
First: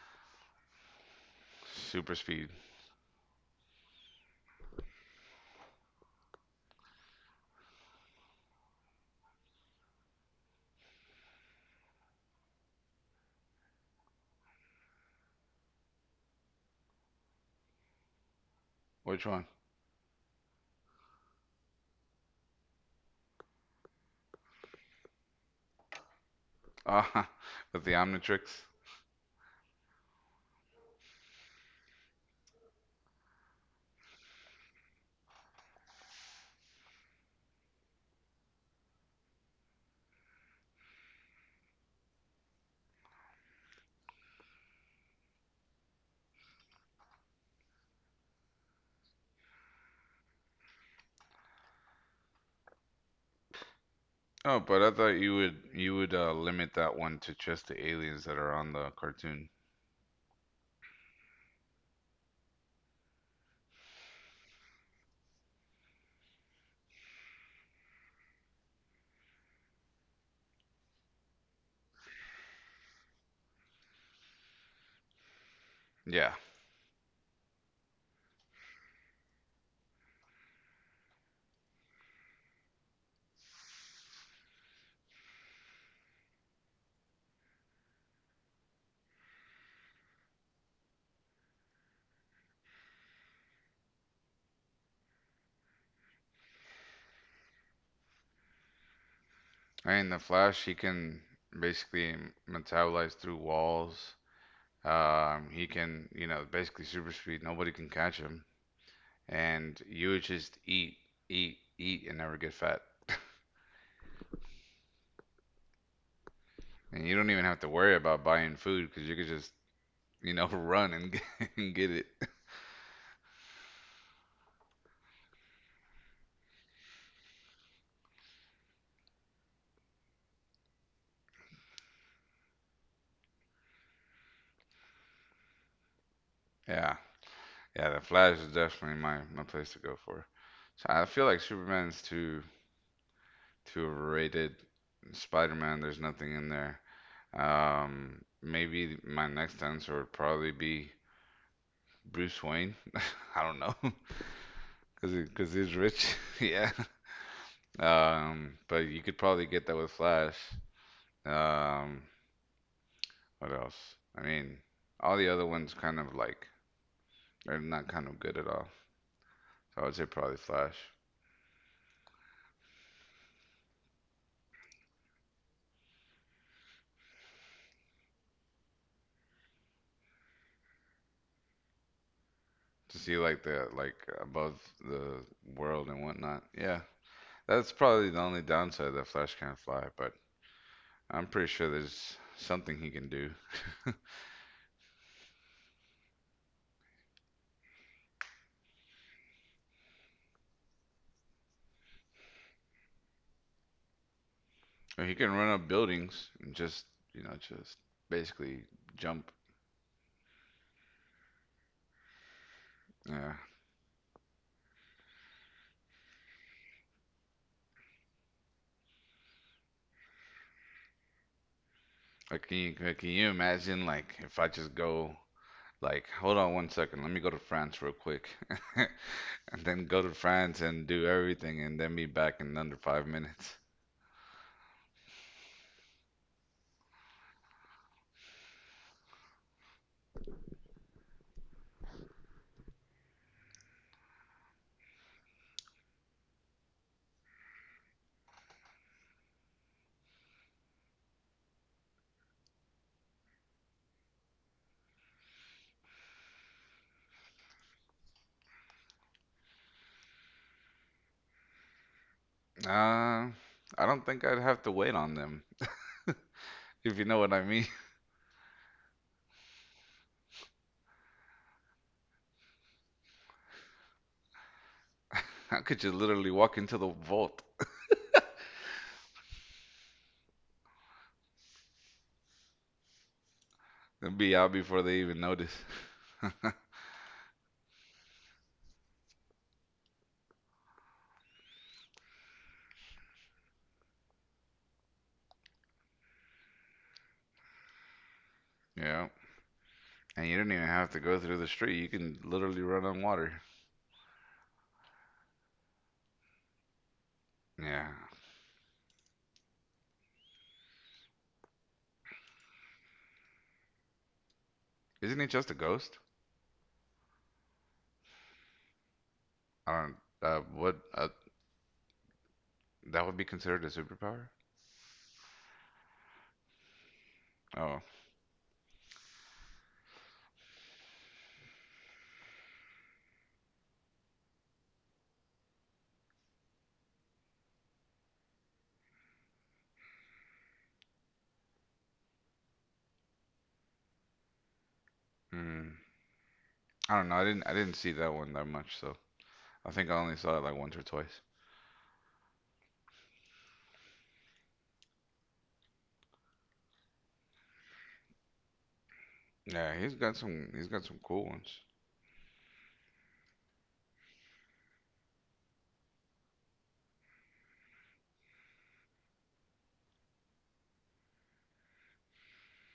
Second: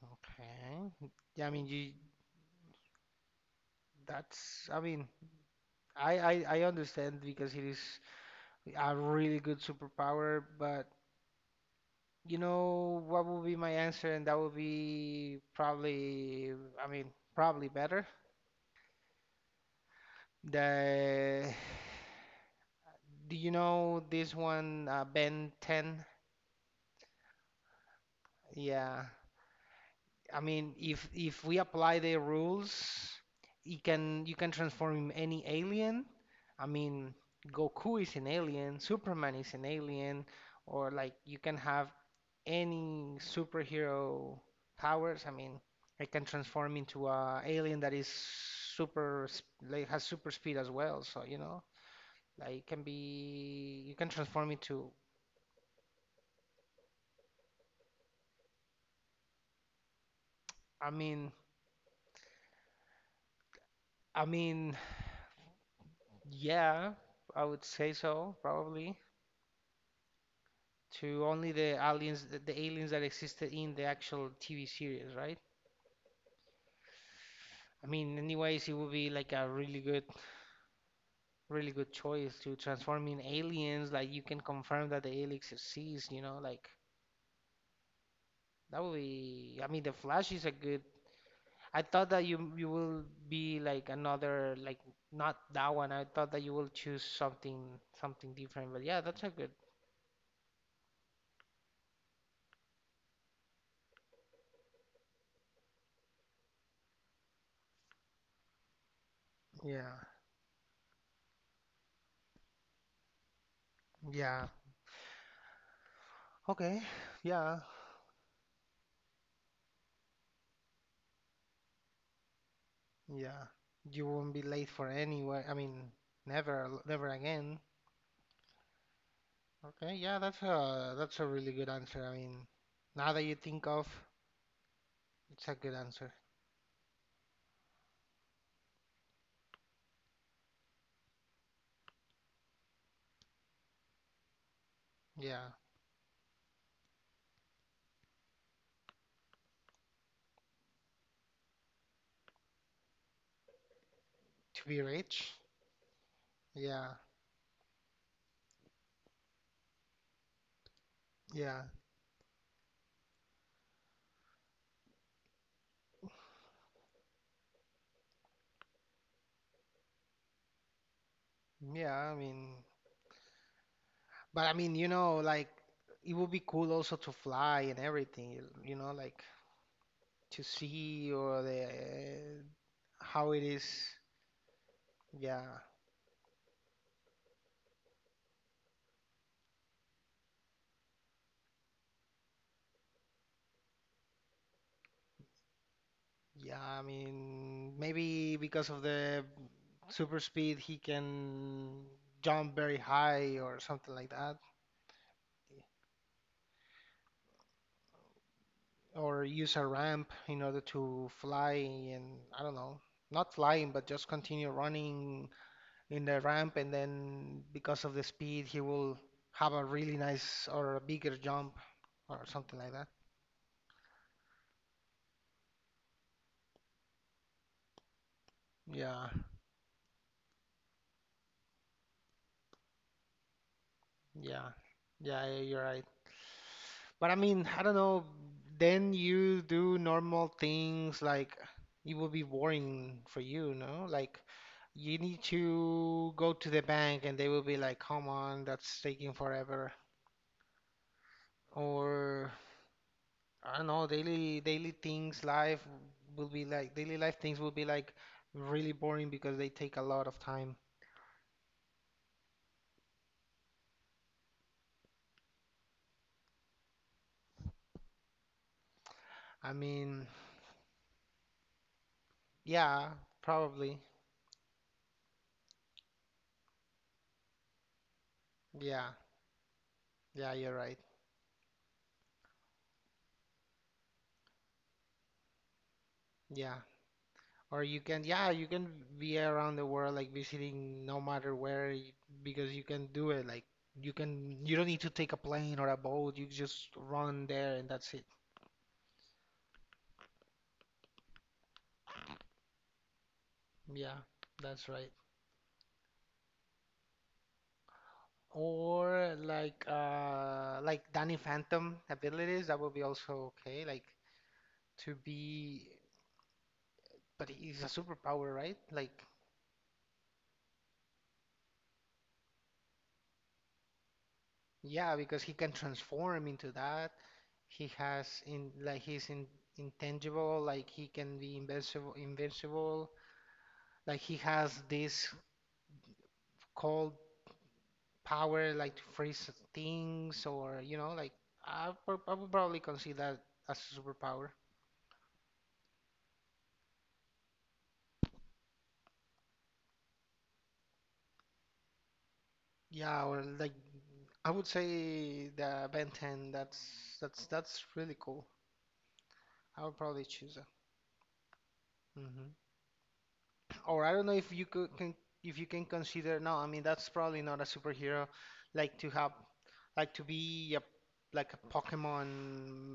Okay. Yeah, I mean, you
Super speed.
that's I mean. I understand because it is a really good superpower, but you know what would be my answer, and that would be probably, I mean, probably better.
Which one?
The <sighs> do you know this one, Ben 10?
Ah, <laughs> with the Omnitrix.
Yeah, I mean, if we apply the rules, you can transform any alien. I mean, Goku is an alien, Superman is an alien, or like you can have any superhero powers. I mean, I can transform into a alien that is super, like has super speed as well. So, you know, like it can be, you can transform
Oh, but I
into,
thought you would limit that one to just the aliens that are on the cartoon.
I mean, I mean, yeah, I would say so, probably. To only the aliens that existed in the actual TV series, right?
Yeah.
I mean, anyways, it would be like a really good, really good choice to transform in aliens. Like you can confirm that the aliens exist, you know, like that would be. I mean, The Flash is a good. I thought that you will be like another like not that one. I thought that you will choose something different. But yeah, that's a good.
I mean, the Flash, he can basically metabolize through walls. He can, basically super speed. Nobody can catch him. And
Yeah,
you would just eat, eat, eat, and never get fat.
yeah. Okay,
And you don't even have
yeah,
to worry about buying food because you could just, <laughs> run and get, <laughs> and get it.
yeah. You won't be late for anywhere. I mean, never again. Okay, yeah, that's a really good answer. I mean, now that you think of, it's a good answer.
Yeah. Yeah, the Flash is definitely my place to go for. So I feel like Superman's too overrated.
Yeah,
Spider-Man, there's nothing in there. Maybe my next answer would probably be Bruce Wayne. <laughs> I don't know, <laughs>
to be
cause
rich.
he's rich. <laughs> Yeah.
Yeah,
But you could probably get that with Flash.
yeah,
Um, what else? I mean, all the other ones kind of like they're not kind of good at all. So I would say probably Flash.
yeah. I mean, but I mean, you know, like it would be cool also to fly and everything, you know, like to see or the
To see
how it
like
is.
the like above the
Yeah.
world and whatnot. Yeah, that's probably the only downside that Flash can't fly, but I'm pretty sure there's something he can do.
Yeah, I mean, maybe because of the super speed, he can jump very high or something like that,
Or he can run up buildings and just you know just basically
or
jump.
use a ramp in order to fly, and I don't know, not
Yeah.
flying, but just continue running in the ramp, and then because of the speed, he will have a really nice or a bigger jump or
Like, can
something like
you
that.
like, can you imagine like if I just go like hold on one second, let me go to France real quick, <laughs>
Yeah,
and then go to France and do everything and then be back in under 5 minutes.
yeah, yeah, you're right. But I mean, I don't know. Then you do normal things. Like it would be boring for you, no? Like you need to go to the bank and they will be like, come on, that's taking forever. Or I don't know, daily things, life will be like, daily life things will be like really boring because they take a lot of time.
Uh, I don't think I'd have to wait on them if you know what I mean.
I mean, yeah, probably.
How could you literally walk into the vault
Yeah. Yeah, you're right.
and be out before they even notice?
Yeah. Or you can, yeah, you can be around the world like visiting no matter where because you can do it. Like you can, you don't need to take a plane or a boat. You just run there and that's it.
Yeah. And you don't even have to go through the street. You can literally run on water.
Yeah, that's right.
Yeah.
Or like Danny Phantom abilities, that would be also okay. Like to
Isn't he just a
be,
ghost?
but he's a superpower, right? Like
I don't. What? That would be considered a superpower?
yeah, because he can transform into that. He
Oh.
has in like he's in, intangible, like he can be invincible, invincible. Like he has this cold power, like to freeze things, or you know, like I would probably consider that as a superpower.
Hmm. I don't know. I didn't see that one that much. So I think I only saw it like once or twice.
Yeah, or like I would say the Ben 10. That's really cool. I would
Yeah. He's
probably
got
choose that.
some. He's got some cool ones.
Hmm. Or I don't know if you could can, if you can consider. No, I mean that's probably not a superhero. Like to have like to be a like a Pokemon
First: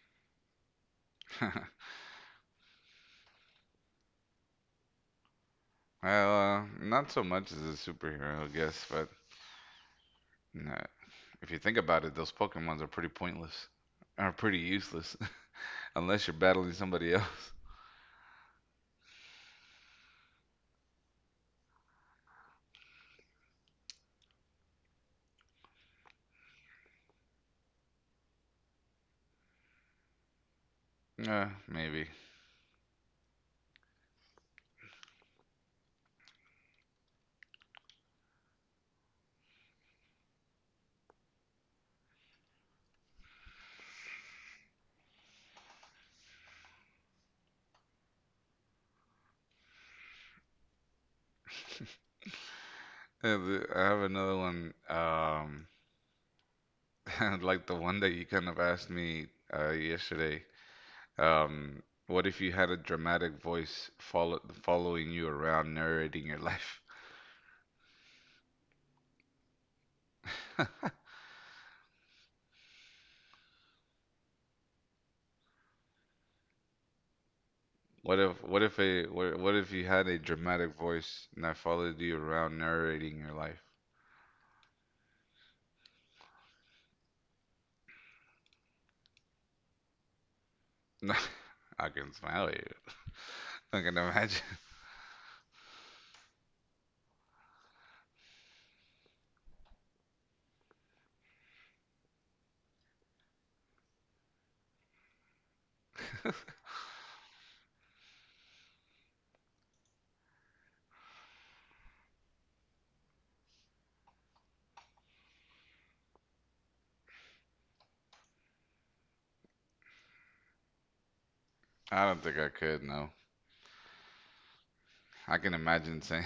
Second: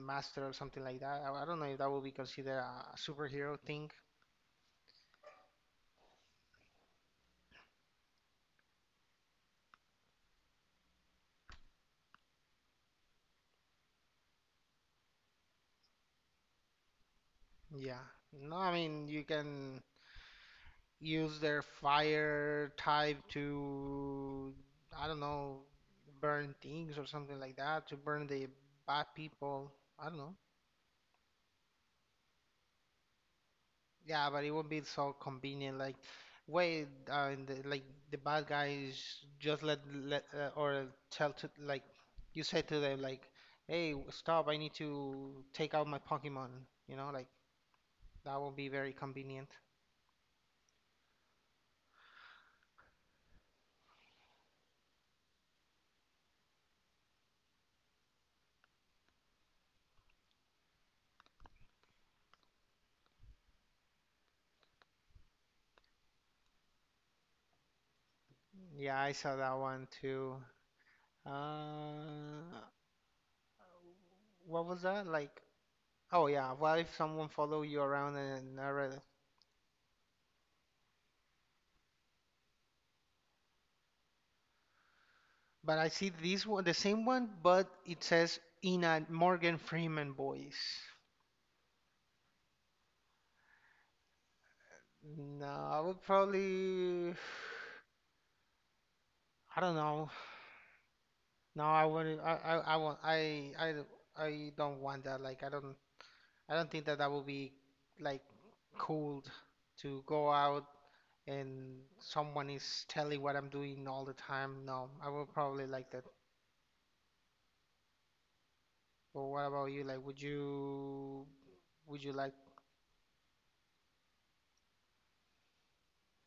master or something like that. I don't know if
<laughs>
that would be considered a superhero thing.
Well, not so much as a superhero, I guess, but no, if you think about it, those Pokemons are pretty pointless. Are pretty useless <laughs> unless you're battling somebody else. <laughs>
Yeah. No, I mean you can use their fire type to, I don't know, burn things or something like that, to burn the bad people. I don't know.
Yeah, maybe.
Yeah, but it won't be so convenient. Like, wait, and the, like the bad guys just let or tell to, like, you say to them like, hey, stop! I need to take out my Pokemon. You know, like that will be very convenient.
Yeah, I have another one. <laughs> Like the one that you kind of asked me yesterday. Um, what if you had a dramatic voice following you around narrating your <laughs> life?
Yeah, I saw that one too. Uh, what was that? Like, oh yeah, what if someone follow you around
What if
and
what if
already?
a what, what if you had a dramatic voice that followed you around narrating your life?
But I see this one, the same one, but it says in a Morgan Freeman voice.
<laughs> I can smile at you. I can imagine.
No, I would probably. I don't know. No, I wouldn't. I want. I, d- I don't want that. Like, I don't. I don't think that that would be like cool to go out and someone is telling what I'm doing all the time. No, I would probably like that. Well, what about you? Like, would you,
<laughs>
would
I
you
don't
like?
think I could, no. I can imagine saying,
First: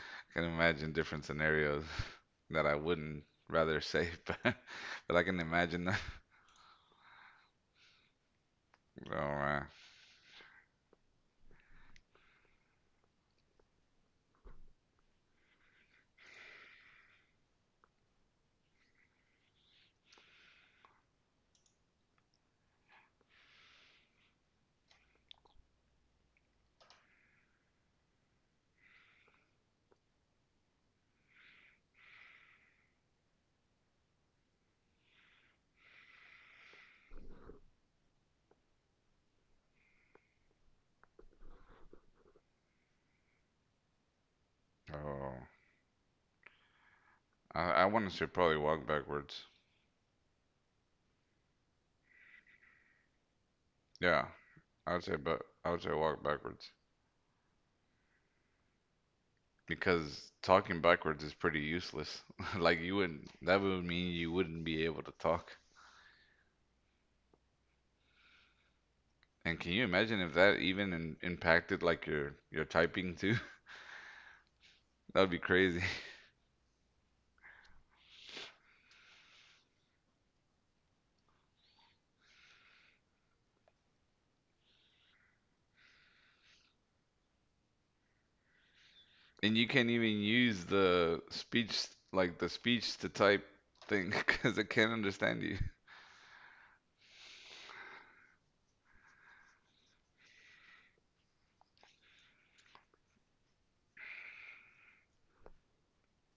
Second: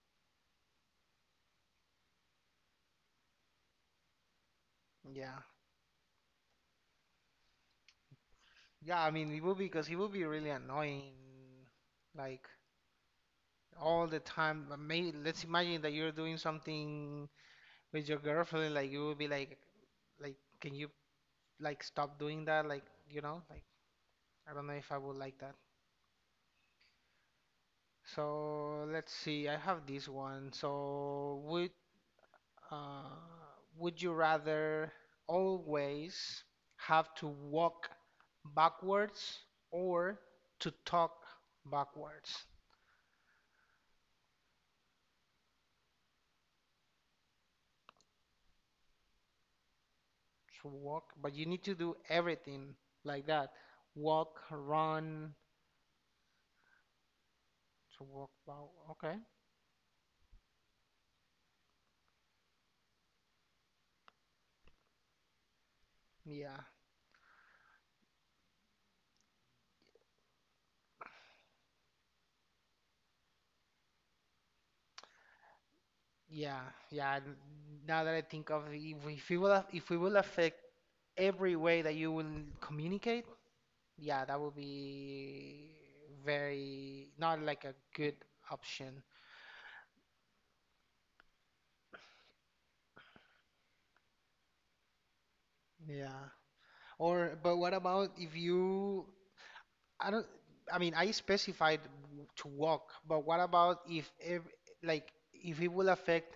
<laughs> I can imagine different scenarios <laughs> that I wouldn't rather say, <laughs> but I can
Yeah,
imagine that. <laughs>
yeah.
Oh
I mean, it would be
man,
because it would be really annoying, like all the time. But may let's imagine that you're doing something with your girlfriend. Like, you would be like, can you like stop doing that? Like, you know, like I don't know if I would like that. So let's see. I have this one. So uh, would you rather always have to walk backwards or to talk backwards,
oh, I want to say probably walk backwards.
to walk, but you need to do everything like that,
Yeah,
walk,
I would say,
run,
but I would say walk backwards
to walk bow, okay,
because talking backwards is pretty useless. <laughs> Like you wouldn't, that would mean you wouldn't be able to talk.
yeah,
And can you imagine if that even impacted like your typing too? <laughs> That would be crazy.
yeah yeah, now that I think of it, if we will affect every way that you will communicate, yeah, that would be very not like a good option.
And you can't even use the speech like the speech to type thing <laughs> because it can't understand you.
Yeah, or but what about if you, I don't, I mean, I specified to walk, but what about if ev, like if it will affect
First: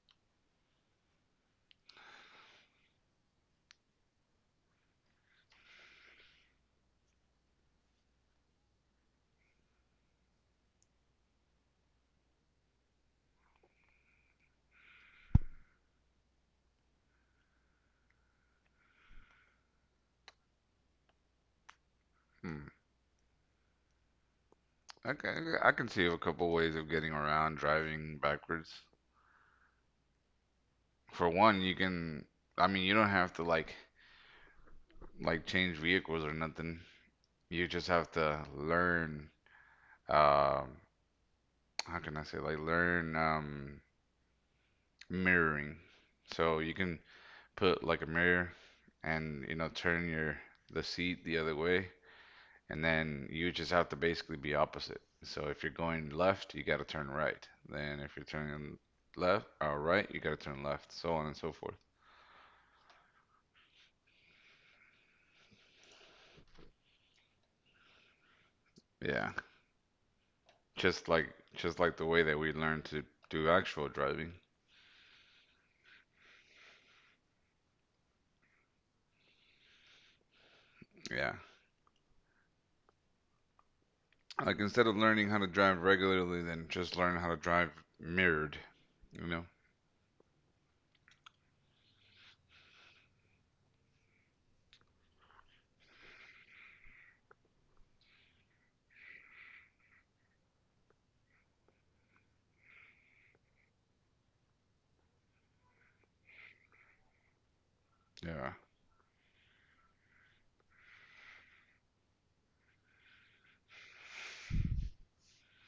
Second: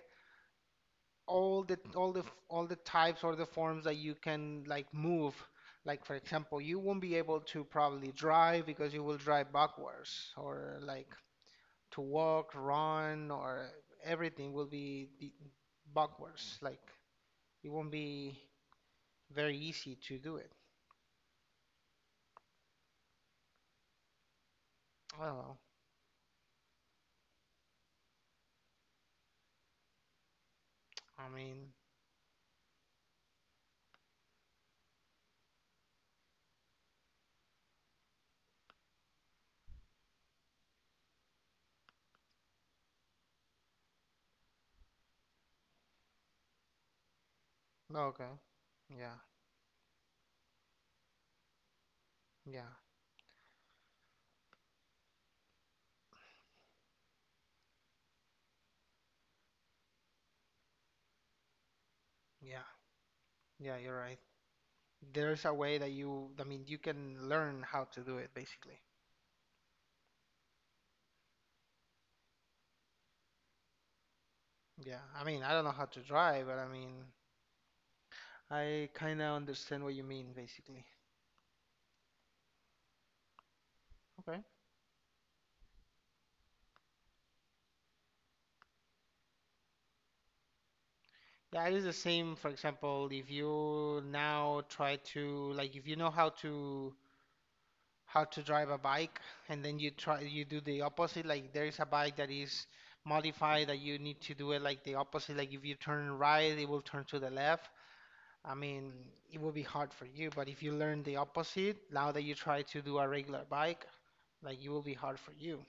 all the all the types or the forms that you can like move? Like for example, you won't be able to probably drive because you will drive backwards, or like to walk, run, or everything will be the backwards. Like it won't be very easy to do it.
Hmm.
I don't
Okay,
know.
I can see a couple ways of getting around driving backwards.
I
For one,
mean,
you can. I mean, you don't have to like change vehicles or nothing. You just have to learn. Um, how can I say like learn mirroring. So you can put like a
okay.
mirror
Yeah,
and turn your the seat the other way
yeah,
and then you just have to basically be opposite. So if you're going left, you got to turn right. Then if you're turning left or right, you got to turn left, so on and so forth.
yeah, yeah, you're right. There's a way that you, I mean, you can learn how to do it basically.
Yeah, just like just like the way that we learn to do actual driving.
Yeah, I mean, I don't know how to drive, but I mean, I kind of understand what you mean basically.
Yeah,
Okay.
like instead of learning how to drive regularly, then just learn how to drive mirrored. You know?
Yeah, it is the same, for example, if you now try to, like, if you know how to, how to drive a bike and then you try, you do the opposite, like there is a bike that is modified that you need to do it like the opposite, like if you turn right, it will turn to the left. I
Yeah.
mean, it will be hard for you, but if you learn the opposite, now that you try to do a regular bike, like it will be hard for you.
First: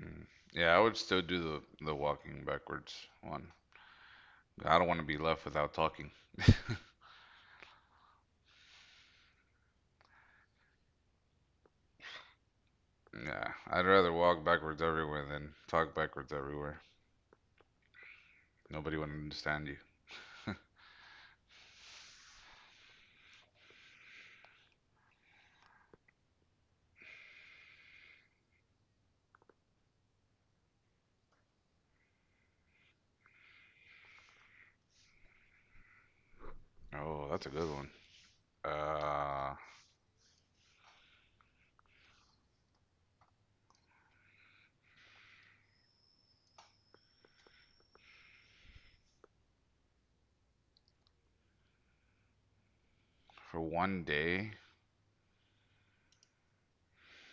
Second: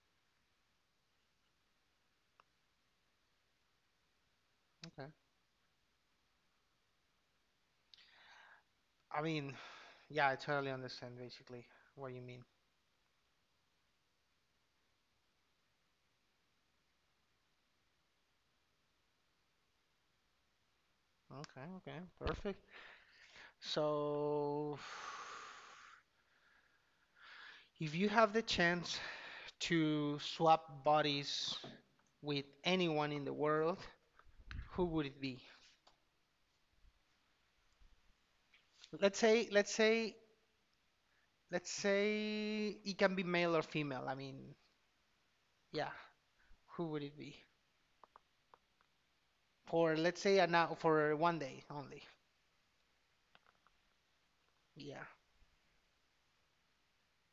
Mm. Yeah, I would still do the walking backwards one. I don't want to
Okay.
be left without talking.
I mean, yeah, I totally understand basically what you mean.
Yeah, I'd rather walk backwards everywhere than talk backwards everywhere. Nobody would understand you.
Okay, okay, perfect. So, if you have the chance to swap bodies with anyone in the world, who would it be?
Oh, that's a good one.
Let's say,
Uh,
let's say, let's say it can be male or female. I mean, yeah, who would it be? For let's say an hour, for 1 day only.
for one day,
Yeah.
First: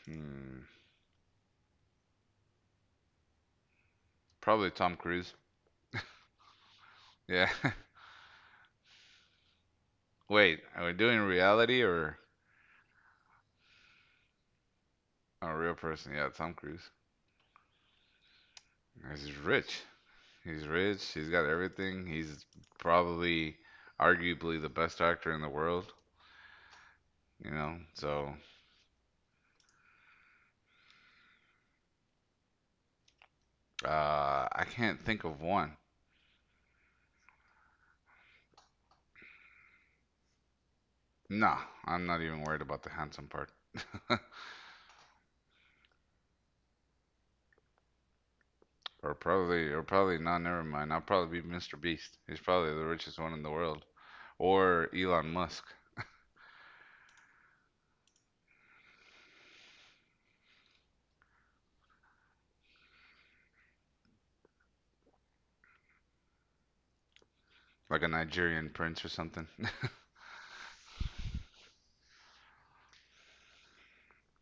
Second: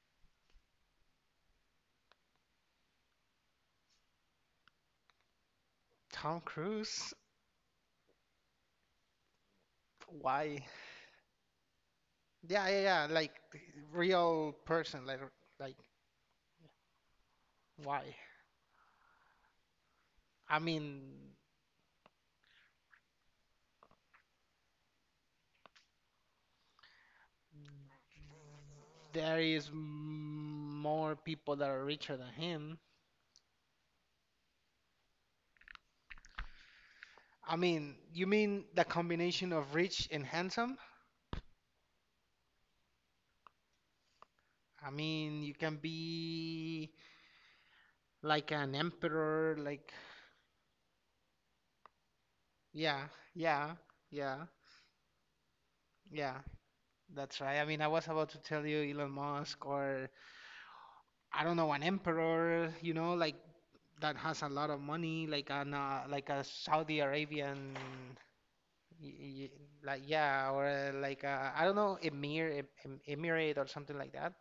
hmm, probably Tom Cruise.
Tom Cruise?
Yeah. <laughs> Wait,
Why?
are we doing reality or
Yeah, Like real person.
a real
Like
person? Yeah, Tom Cruise.
why?
He's rich.
I
He's rich. He's
mean,
got everything. He's probably, arguably, the best actor in the world. You know, so
there is more people that are richer than him.
I can't think of one.
I mean, you mean the combination of rich and handsome?
Nah, I'm not even worried about the handsome part.
I mean, you can be like an emperor,
Or
like
probably not. Never mind. I'll probably be Mr. Beast. He's probably the
yeah,
richest one in the
yeah,
world,
yeah,
or Elon Musk,
yeah. That's right. I mean, I was about to tell you Elon Musk or I don't know an emperor, you know, like that has a lot of money, like an like a Saudi Arabian,
like a Nigerian prince
y
or something.
y
<laughs>
like yeah, or like I don't know emir emirate or something like that.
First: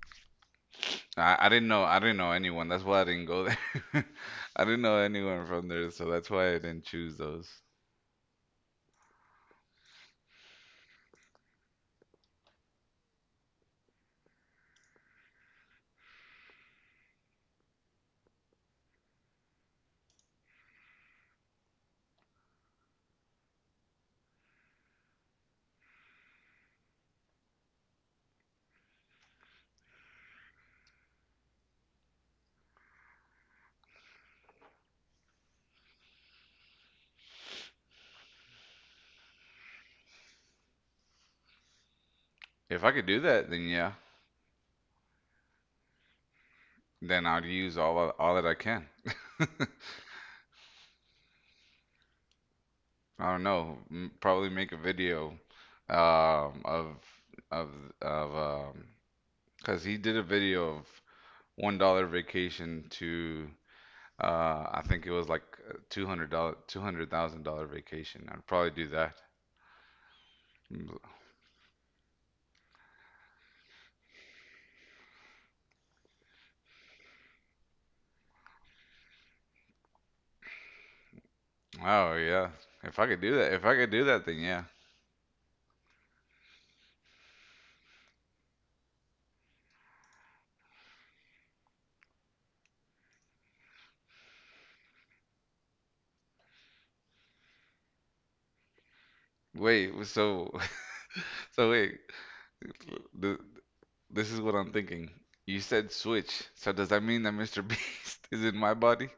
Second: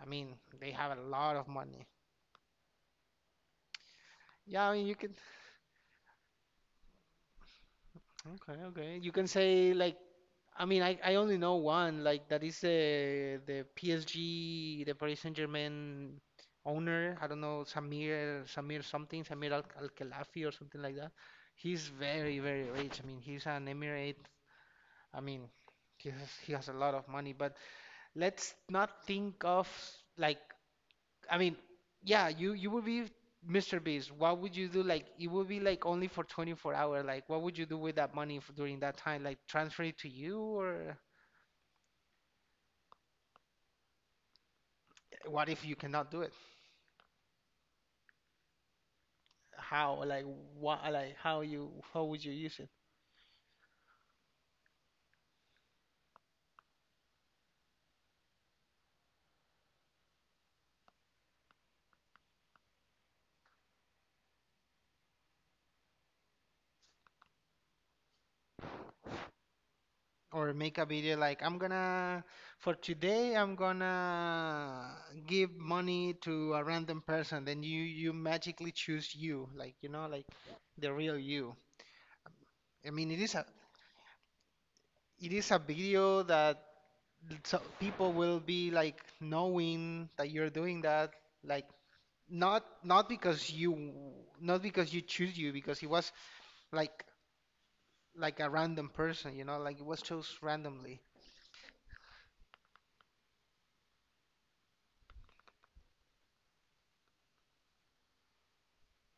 I mean, they have a lot
I,
of
I didn't know.
money.
I didn't know anyone. That's why I didn't go there. <laughs> I
Yeah, I
didn't
mean, you
know
can.
anyone from there, so that's why I didn't choose those.
Okay, okay. You can say like, I mean, I only know one like that, is the PSG, the Paris Saint-Germain owner. I don't know Samir something, Samir Al Khelafi or something like that. He's very rich. I mean, he's an emirate. I mean, he has a lot of money. But let's not think of like, I mean, yeah, you would be Mr. Beast. What would you do? Like, it would be like only for 24 hours. Like, what would you do with that money for during that time? Like, transfer it to you, or
If I could do that, then yeah,
what if you cannot do it?
then I'd use all that I can.
How like what like how would you use it?
I don't know. Probably make a video, um, of of of because he did a video of $1 vacation to I think it was like a $200, $200,000 vacation. I'd probably do that.
Or make a
Mm,
video like, I'm gonna, for today, I'm gonna give money to a random person. Then you magically choose you, like you know, like the real you.
Oh yeah,
I
if I
mean, it
could
is
do
a,
that, if I could do that, then yeah.
it is a video that, so people will be like knowing that you're doing that, like not not because you choose you, because it was like like a random person, you know, like it
Wait,
was chose
so
randomly.
<laughs> so wait, th- this is what I'm thinking. You said switch, so does that mean that Mr. Beast <laughs> is in my body?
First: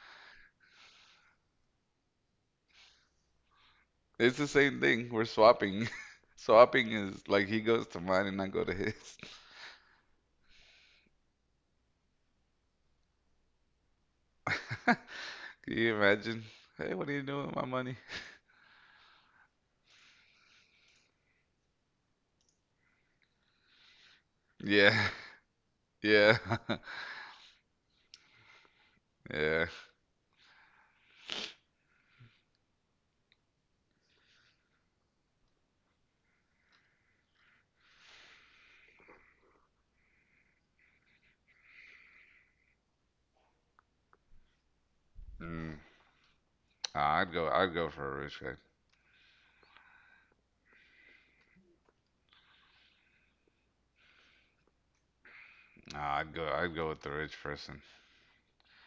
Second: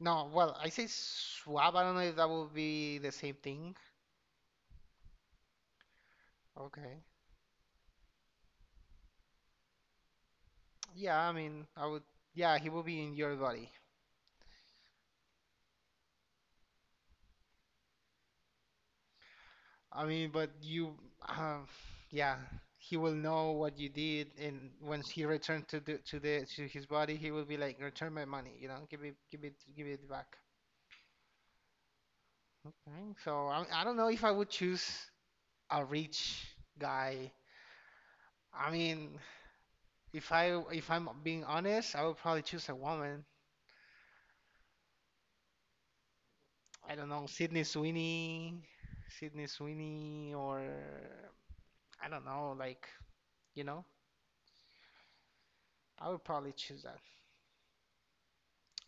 No, well, I say swap, I don't know if that would be the same thing.
It's the same thing. We're swapping. <laughs> Swapping
Okay,
is like he goes to mine and I go to his.
yeah, I mean I would, yeah, he will be in your body.
<laughs> Can you imagine? Hey, what are you doing with my money?
I mean, but you, um, yeah, he will know what you did, and
Yeah,
once he returned to the
<laughs> yeah,
to his body, he will be like, "Return my money, you know, give it, give it,
<laughs> yeah.
give it back." Okay, so I don't know if I would choose a rich guy. I mean, if I'm being honest, I would probably choose a woman.
Mm.
I
Uh,
don't know,
I'd go.
Sydney
I'd go for a rich guy.
Sweeney, or I don't know, like you know, I
Nah,
would
I'd go.
probably
I'd
choose
go
that
with the rich person.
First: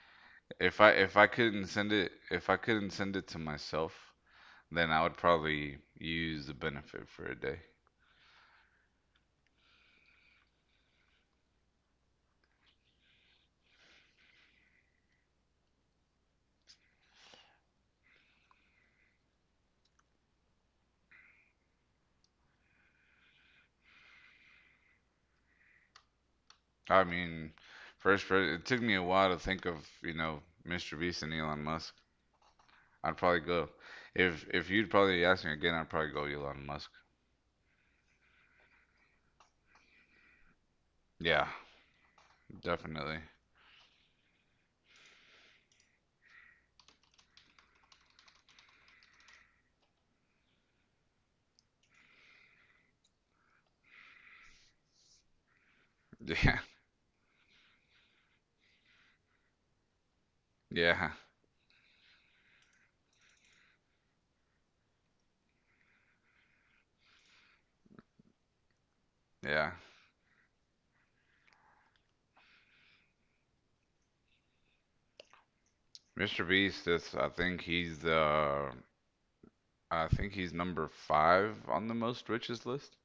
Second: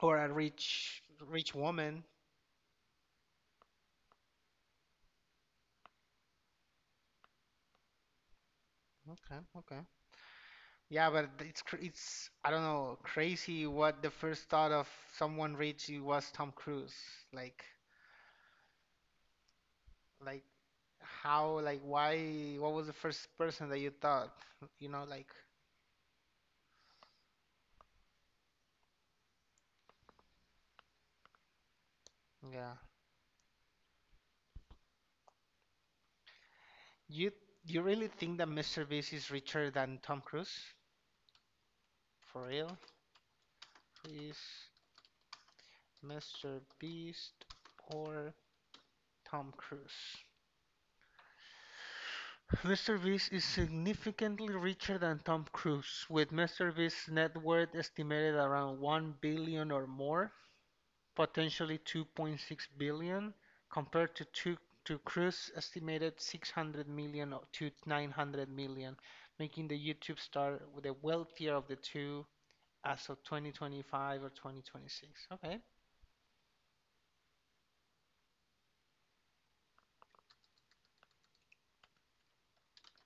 or a rich, rich woman.
If I couldn't send it to myself, then I would probably use the benefit for a day.
Okay, okay. Yeah, but it's it's, I don't know, crazy what the first thought of someone reaching was Tom Cruise. Like like how, like why, what was the first person that you thought? <laughs> You know, like
I mean, first, it took me a while to think of you know Mr. Beast and Elon Musk.
yeah.
I'd probably go. If you'd probably ask me again, I'd probably go Elon Musk.
You you really think that Mr. Beast is richer than Tom Cruise?
Yeah,
For real?
definitely.
Is Mr. Beast or Tom Cruise? Mr. Beast is significantly richer than Tom Cruise, with Mr.
<laughs>
Beast's net worth estimated around 1 billion dollars or more,
Yeah, yeah,
potentially 2.6 billion, dollars, compared to, to Cruise estimated 600 million or to 900 million, dollars, making
yeah.
the YouTube star the wealthier of the two as of 2025 or 2026. Okay.
Mr. Beast, that's, I think he's number five on the most richest list.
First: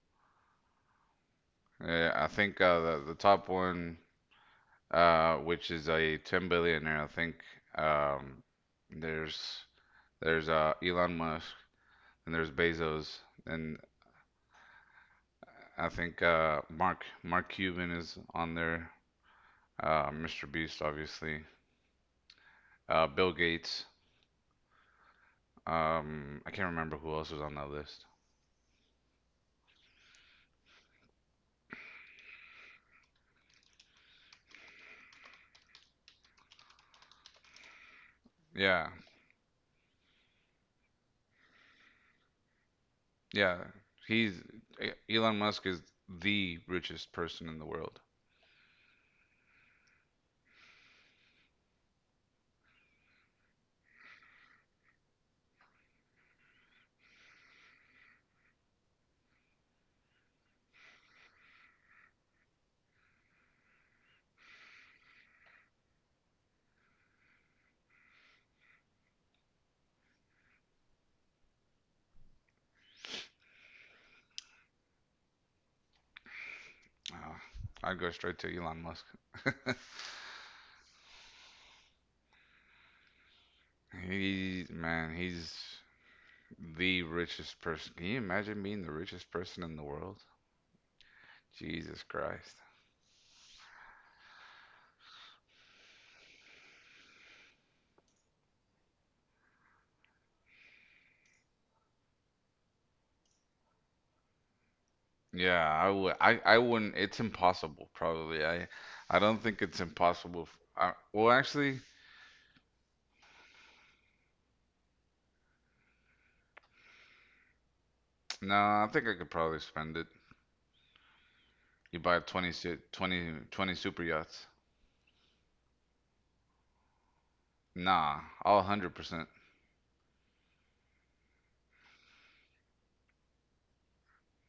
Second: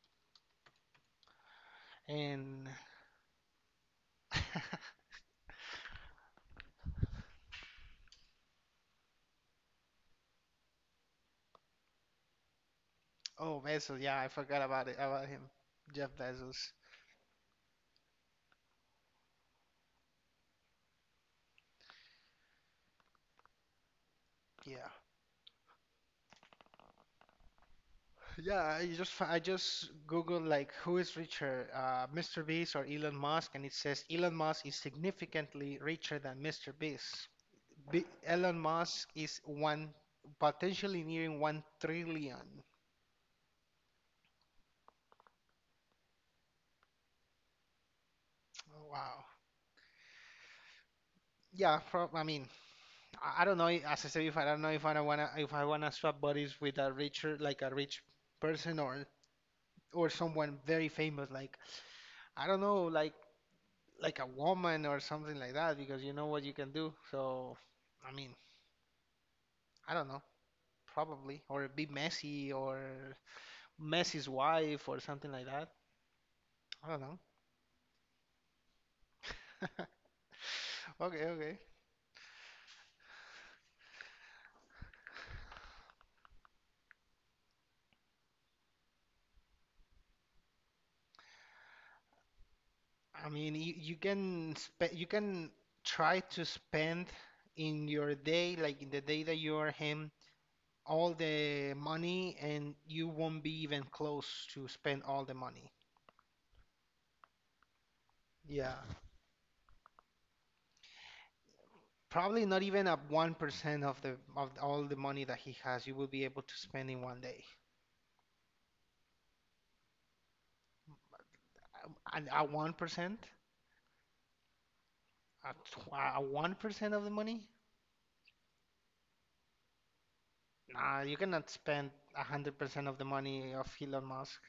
Yeah, I think
And
the top one,
<laughs>
which is a 10 billionaire. I think um, there's there's Elon Musk and there's Bezos
oh,
and
Bezos, yeah, I forgot about it about him.
I
Jeff
think uh,
Bezos.
Mark Mark Cuban is on there. Mr. Beast, obviously. Bill Gates.
Yeah.
I can't remember who else was on that list.
Yeah, I just Google like who is richer, Mr. Beast or Elon Musk, and it says Elon Musk is significantly richer than Mr. Beast. Be Elon
Yeah,
Musk is one potentially nearing 1 trillion.
yeah. He's Elon Musk is the richest person in the world.
Wow. Yeah, prob I mean, I don't know. As I said, if I don't know if I wanna swap bodies with a richer like a rich person or someone very famous, like I don't know, like a woman or something like that because you know what you can do. So, I mean, I don't know, probably or be Messi or Messi's wife or something like that. I don't know.
Oh, I'd go straight to Elon Musk.
<laughs> Okay.
He's Man, he's the richest person. Can you imagine being the richest person in the world? Jesus Christ.
I mean, you can spe you can try to spend in your day, like in the day that you are him, all the money, and you won't be even close to spend all the
Yeah,
money.
I would. I wouldn't. It's impossible, probably. I,
Yeah.
I don't think it's impossible. Well, actually,
Probably not even a 1% of the of all the money that he has, you will be able to spend in 1 day.
no. I think I could probably spend it. You buy
And a
20,
1%,
20, twenty super yachts.
a, 1% of the money?
Nah, all 100%.
Nah, you cannot spend 100% of the money of Elon Musk.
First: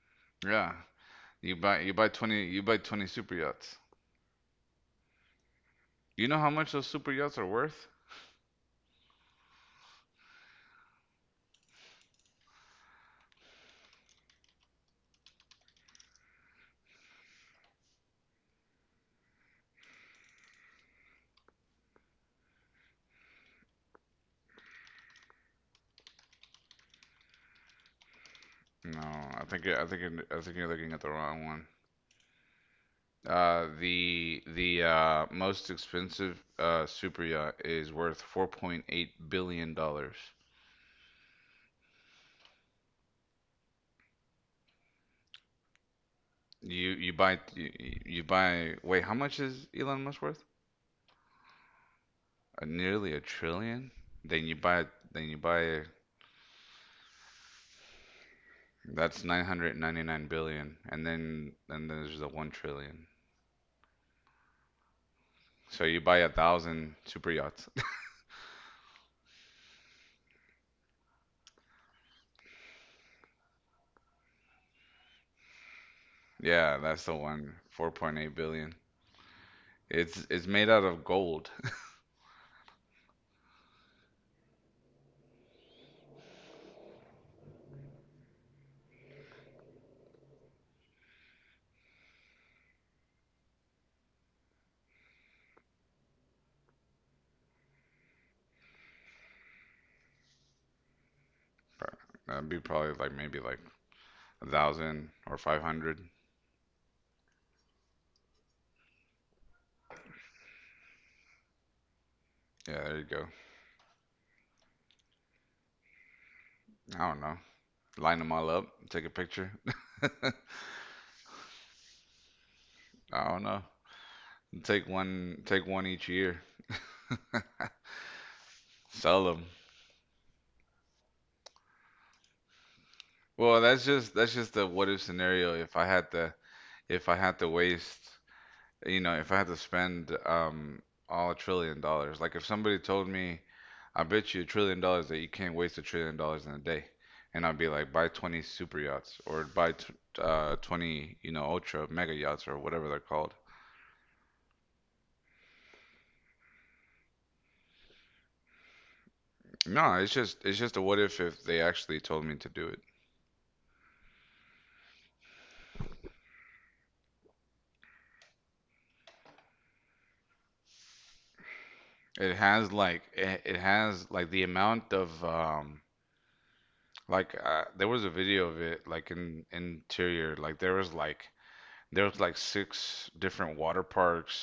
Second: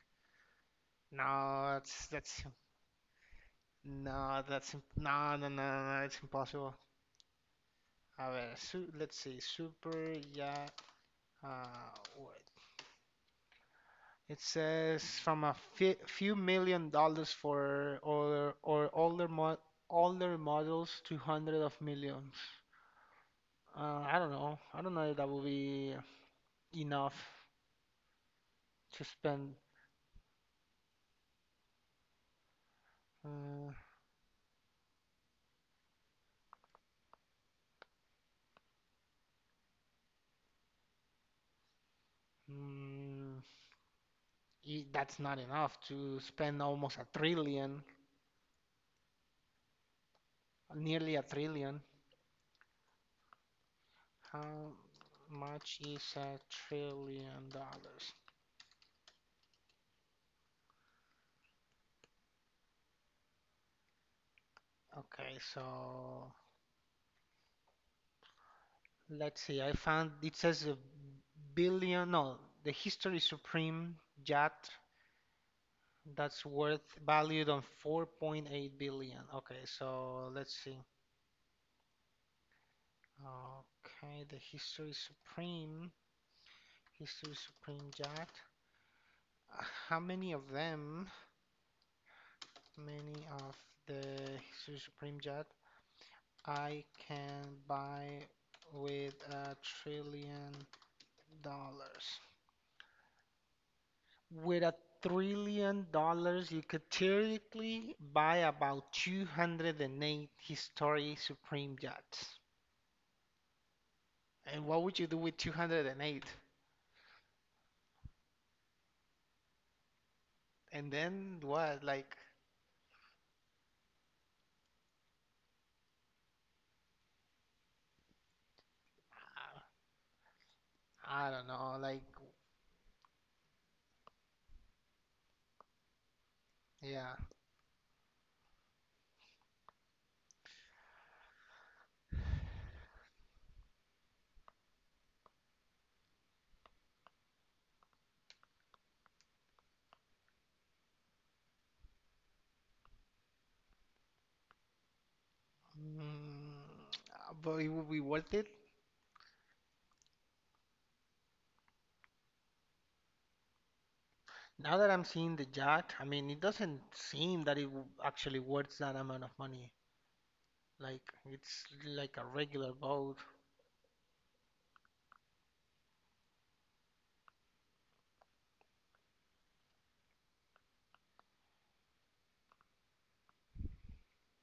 Yeah.
No,
You buy
that's
20 you buy 20 super yachts.
no, that's im- no, no, no, no, it's
You know how much
impossible.
those super yachts are worth?
A ver, su let's see, yeah, what? It says from a fe few million dollars for older or older models to hundred of millions. I don't know. I don't know if that will be enough
No,
to
I
spend.
think I think you're- I think you're looking at the wrong one. Uh,
Uh,
the the uh, most expensive super yacht is worth $4.8 billion.
mm, that's not enough to spend almost a
You,
trillion,
you buy wait, how much is Elon Musk worth?
nearly a trillion.
Nearly a trillion. Then you
How
buy then you
much
buy
is a trillion dollars?
that's 999 billion, and then there's the 1 trillion.
Okay,
So you buy a
so
thousand super yachts. <laughs>
let's see. I found it says a billion. No, the History Supreme yacht that's
Yeah,
worth
that's the
valued
one.
on
4.8 billion.
4.8 billion. Okay,
It's
so
it's
let's
made
see.
out of gold.
Okay, the History Supreme, History Supreme yacht. Uh, How many of them, many of the History Supreme yacht I can buy with a trillion dollars?
That'd be probably like maybe like a
With a
thousand or five
trillion
hundred.
dollars, you could theoretically buy about 208 historic Supreme yachts.
Yeah, there you go.
And what would you do with 208? And eight?
I don't know. Line them all up, take a picture. <laughs>
And then what? Like,
I don't know. Take one each year. Sell them.
uh, I don't know. Like,
Well, that's just the what if scenario. If I had to, if
yeah.
I had to waste you know, if I had to spend all $1 trillion, like if somebody told me, I bet you $1 trillion that you can't waste $1 trillion in a day, and I'd be like, buy 20 super yachts or buy t 20, ultra mega yachts or whatever they're called.
Mm, but it would be worth it.
No, it's just a what if they actually told me to do it.
Now that I'm seeing the yacht, I mean, it doesn't seem that actually worth that amount of money. Like, it's like a
It has
regular
like
boat.
it, it has like the amount of like there was a video of it like in interior like there was like there was like six different water parks,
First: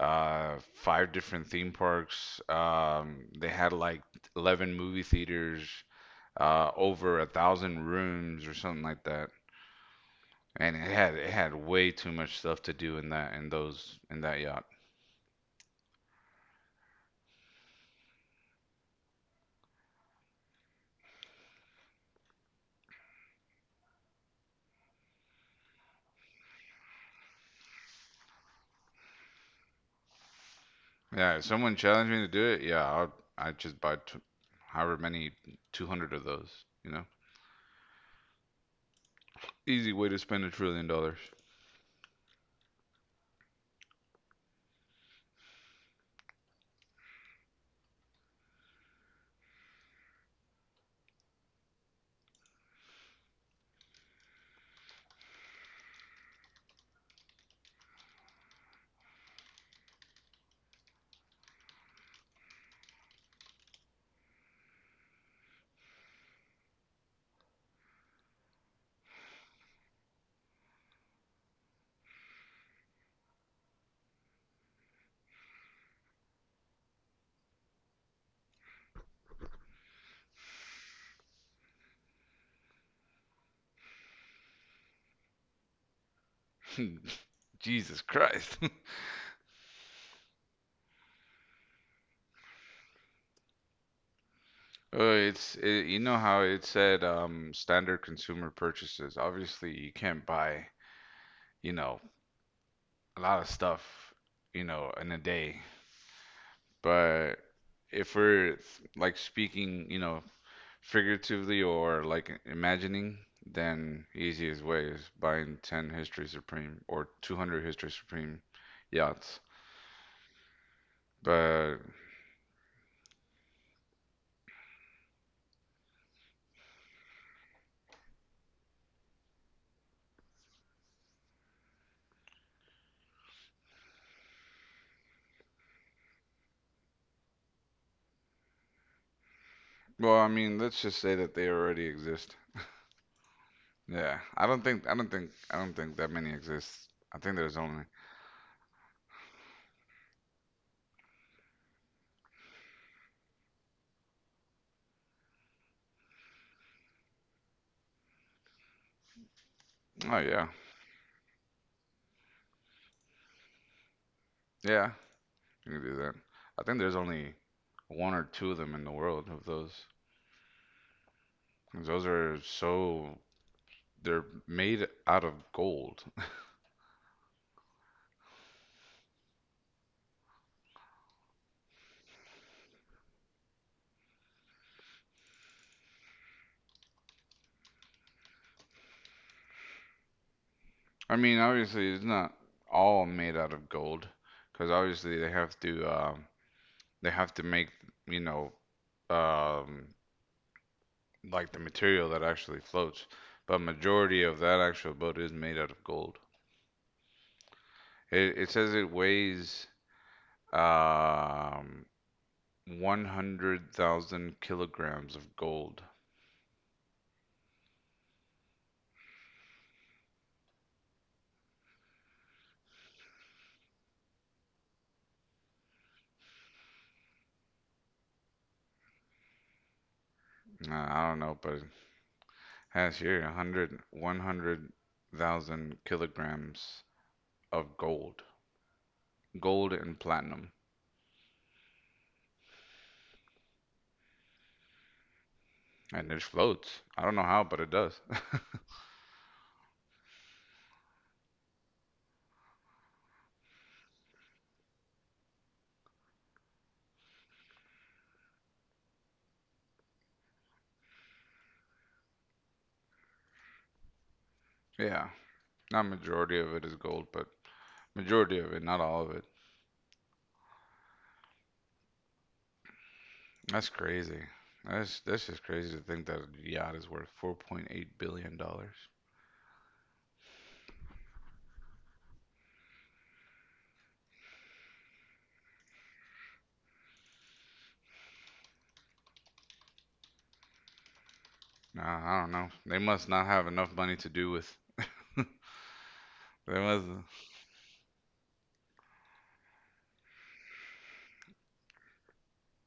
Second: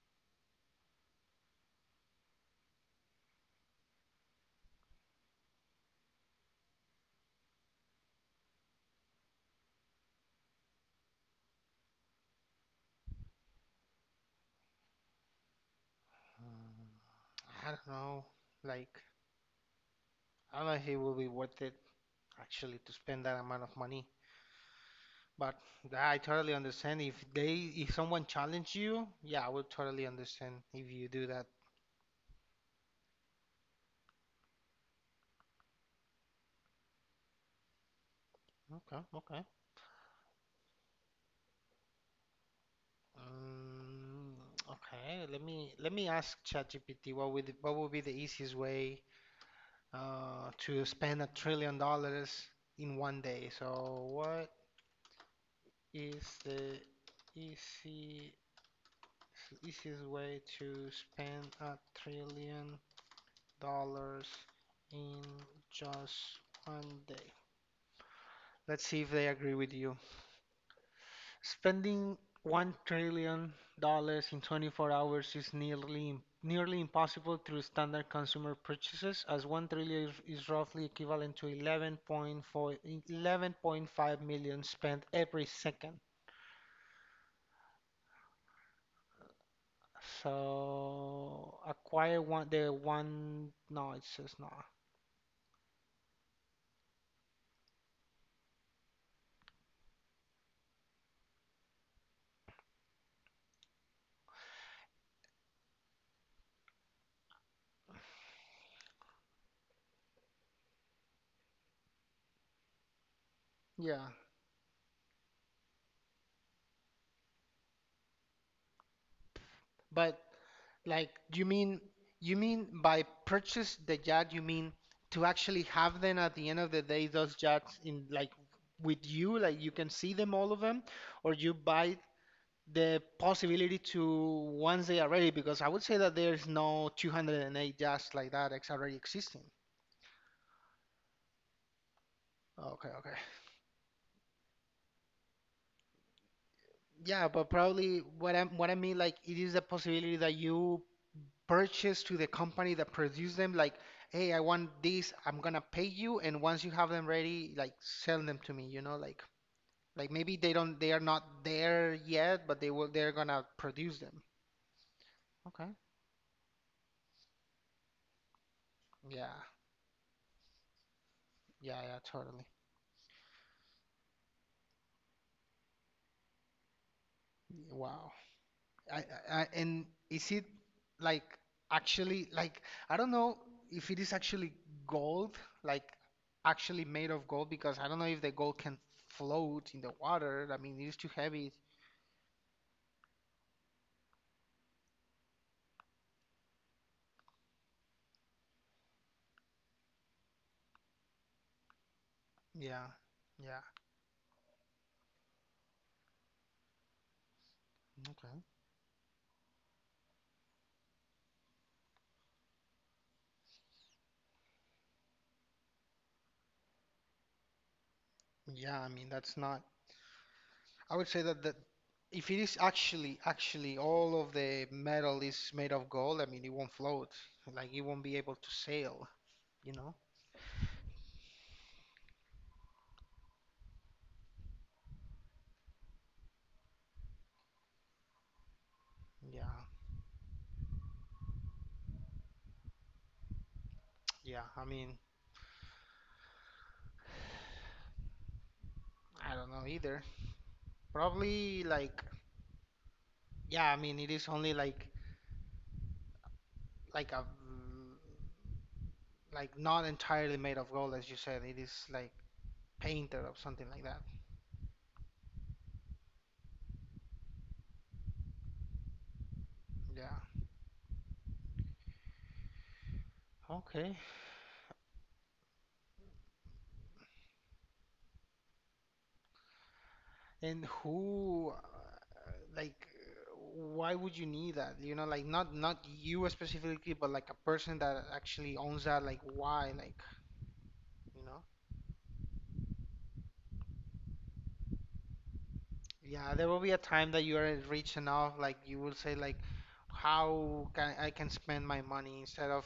five different theme parks. They had like 11 movie theaters, over a thousand rooms or something like that. And it had way too much stuff to do in that in those in that yacht.
Mm, I don't know. Like, I don't know if it will be worth it actually to spend that amount of money. But yeah, I totally understand if someone challenge you, yeah, I would totally understand if you do
Yeah, if
that.
someone challenged me to do it, yeah, I'd just buy t however many 200 of those, you know?
Okay.
Easy way to spend $1 trillion.
Um, okay, let me ask ChatGPT what would be the easiest way to spend a trillion dollars in 1 day. So what is the easy easiest way to spend a trillion dollars in just 1 day. Let's see if they agree with you. Spending 1 trillion dollars in 24 hours is nearly impossible through standard consumer purchases, as 1 trillion is roughly equivalent to 11.4 11.5 million spent every second.
<laughs> Jesus Christ. <laughs>
So acquire one the one no, it says no.
Oh, you know how it said standard consumer purchases. Obviously, you can't buy, you know, a lot of stuff, in a day. But if we're like speaking, figuratively or like imagining, then
Yeah,
easiest way is buying 10 History Supreme or 200 History Supreme yachts.
but like,
But
you mean by purchase the yacht, you mean to actually have them at the end of the day, those yachts in like with you, like you can see them, all of them, or you buy the possibility to once they are ready? Because I would say that there's no 208 yachts like that ex already existing.
well, I mean, let's just say that they already exist.
Okay.
Yeah, I don't think that many exist. I
Yeah,
think
but
there's only.
probably what I mean like it is a possibility that you purchase to the company that produced them like, hey, I want these, I'm gonna pay you, and once you have them ready, like, sell them to me, you know, like
Oh
maybe
yeah,
they don't they are not there yet but they're gonna produce them.
yeah,
Okay.
you can do that. I think there's only one or two of them in the world of
Yeah,
those.
yeah
'Cause
yeah
Those are
totally.
so they're made out of gold.
Wow. I, and is it like actually like I don't know if it is actually gold, like actually made of gold, because I don't know if the gold can float in the water. I mean, it is too
I mean,
heavy.
obviously it's not all made out of gold, because obviously they have to make you know um, like the material that actually
Yeah,
floats. But
yeah,
majority of that actual boat is made out of gold. It,
okay.
it says it weighs um, 100,000 kilograms of gold.
Yeah. I mean, that's not. I would say that if it is actually all of the metal is made of gold, I mean, it won't float. Like, it won't be able to sail. You know?
Nah, I don't know, but has here a hundred, 100,000 kilograms of gold.
Yeah,
Gold and platinum.
yeah. I mean,
And it floats. I don't know how, but it does. <laughs>
I don't know either. Probably like yeah. I mean, it is only like a, mm, like not entirely made of gold, as you said. It is like painted or something like that.
Yeah. Not majority of it is gold, but majority of it, not all of it.
Yeah.
That's
Okay.
crazy. That's just crazy to think that a yacht is worth $4.8 billion.
And who, like, why would you need that? You know, like not you specifically, but like a person that actually owns that. Like, why? Like, you know?
Nah, I don't know. They must not have enough money to do with.
Yeah, there
They
will be a
must.
time that you are rich enough, like you will say, like, how can I can spend my money instead of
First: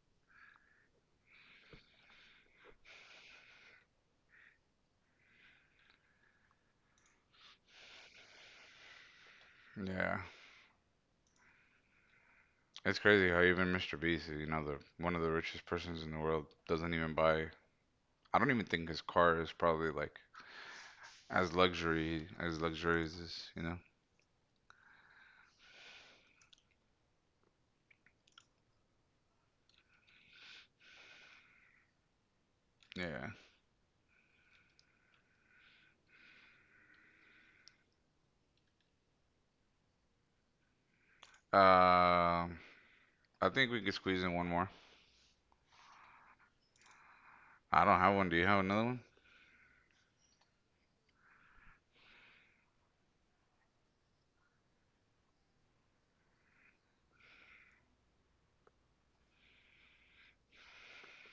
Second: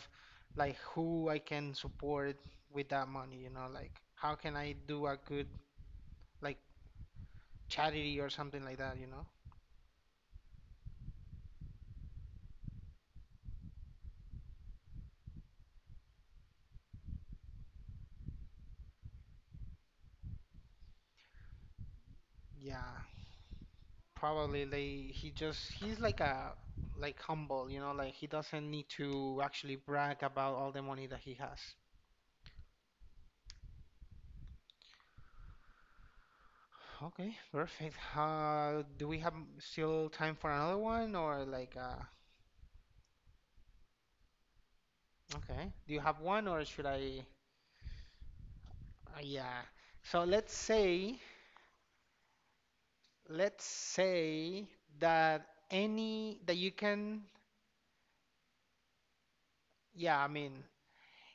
like who I can support with that money. You know, like how can I do a good like charity or something like that. You know?
Yeah. It's crazy how even Mr. Beast, the one of the richest persons in the world, doesn't even buy. I don't even think his car is probably like as luxury as
Yeah.
luxurious as.
Probably they he just he's like a like humble, you know, like he doesn't need to actually brag about all the money that he has.
Yeah.
Okay, perfect. Do we have still time for another one or like uh,
Um, I think we could squeeze in one more.
okay. Do you have one or should I
I don't have one. Do you have another one?
yeah. So let's say that any that you can yeah, I mean,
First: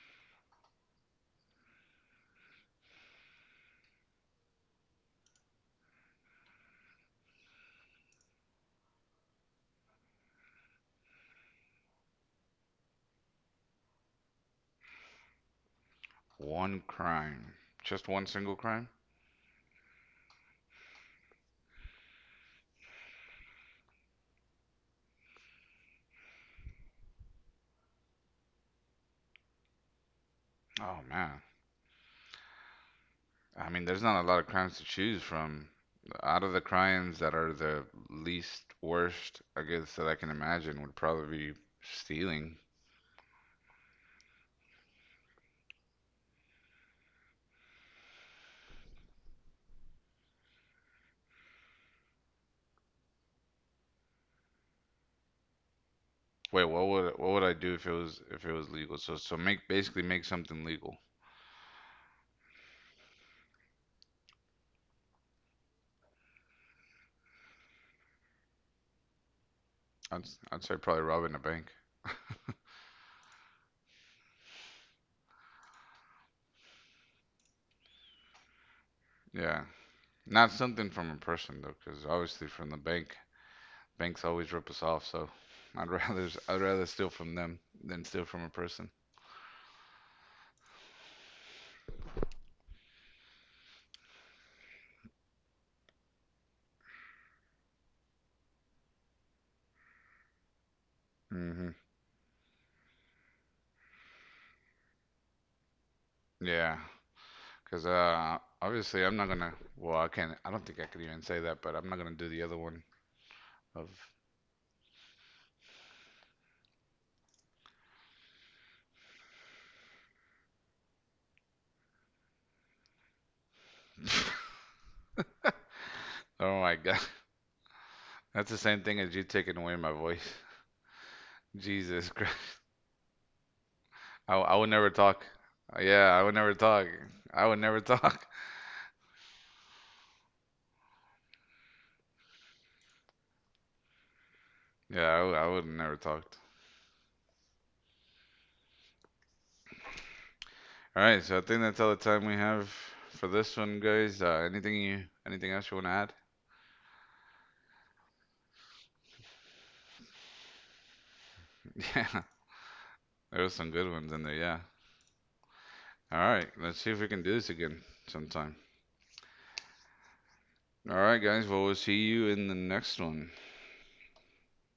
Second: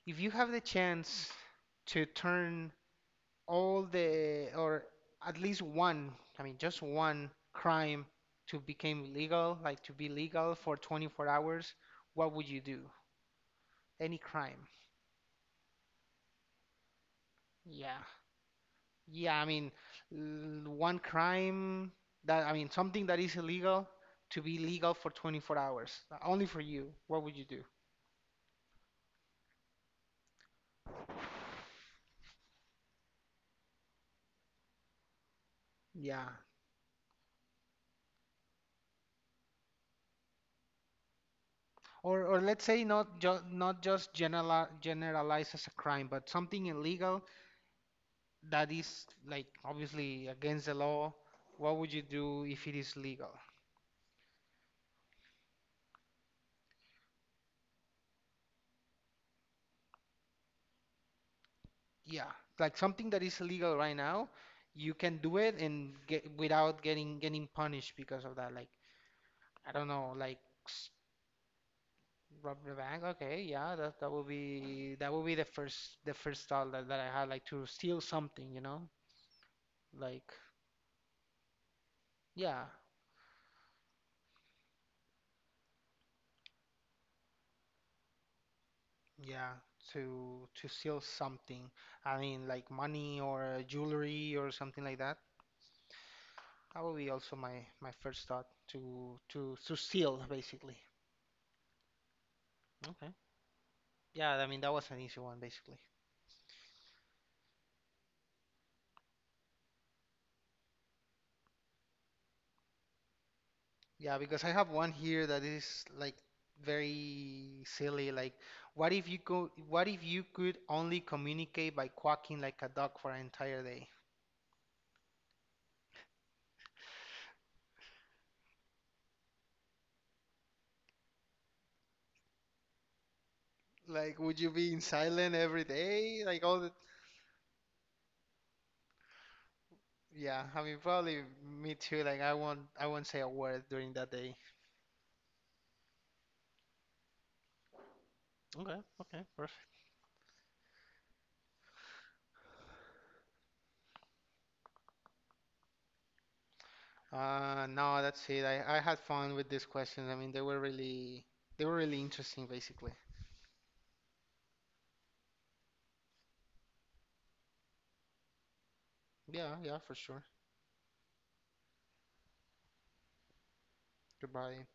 if you have the chance to turn all the or at least one, I mean just one crime to become legal, like to be legal for 24 hours, what would you do? Any crime.
One crime.
Yeah.
Just one single crime?
Yeah, I mean one crime that, I mean, something that is illegal to be legal for 24 hours, only for you. What would you do?
Oh man. I mean, there's not a lot of crimes to choose from.
Yeah.
Out of the crimes that are the least worst, I guess that I can imagine would probably be
Or
stealing.
let's say not just generalize as a crime, but something illegal that is like obviously against the law, what would you do if it is legal?
Wait, what would I do if it was legal? So so make basically make something legal.
Yeah, like something that is illegal right now, you can do it and get without getting punished because of that. Like I don't know,
I'd
like
I'd say
s-
probably robbing a bank.
rob the bank. Okay, yeah, that that would be the first thought that I had, like to steal something, you know?
Yeah,
Like
not something from a person though, because obviously
yeah,
from the bank, banks always rip us off. So I'd <laughs> rather I'd rather steal from them than steal from a person.
yeah, to steal something. I mean, like money or jewelry or something like that. Probably also my first thought to to steal basically.
Hmm.
Okay. Yeah, I mean that was an easy one basically.
Yeah, because obviously I'm not gonna. Well, I can't. I don't think I could even say that, but I'm not gonna do the other one of.
Yeah, because I have one here that is like very silly. Like, what if you go? What if you could only communicate by quacking like a dog for an entire day?
<laughs> Oh my God, that's the same thing as you taking away my voice. <laughs> Jesus Christ.
Like,
I,
would you
I would
be in
never talk.
silent every
Yeah, I
day?
would
Like
never
all the
talk. I would never talk. <laughs>
yeah. I mean, probably me too. Like, I won't say a word during that day.
Yeah, I would never talk.
Okay, perfect.
All right, so I think that's all the time we have for this one, guys. Anything you, anything else you want to add?
No, that's it. I had fun with these questions. I mean, they were
<laughs>
really
Yeah,
interesting, basically.
there was some good ones in there. Yeah. All right, let's see if we can do this again sometime.
Yeah, yeah, for sure.
All right, guys. Well, we'll see you in the next one.
Goodbye.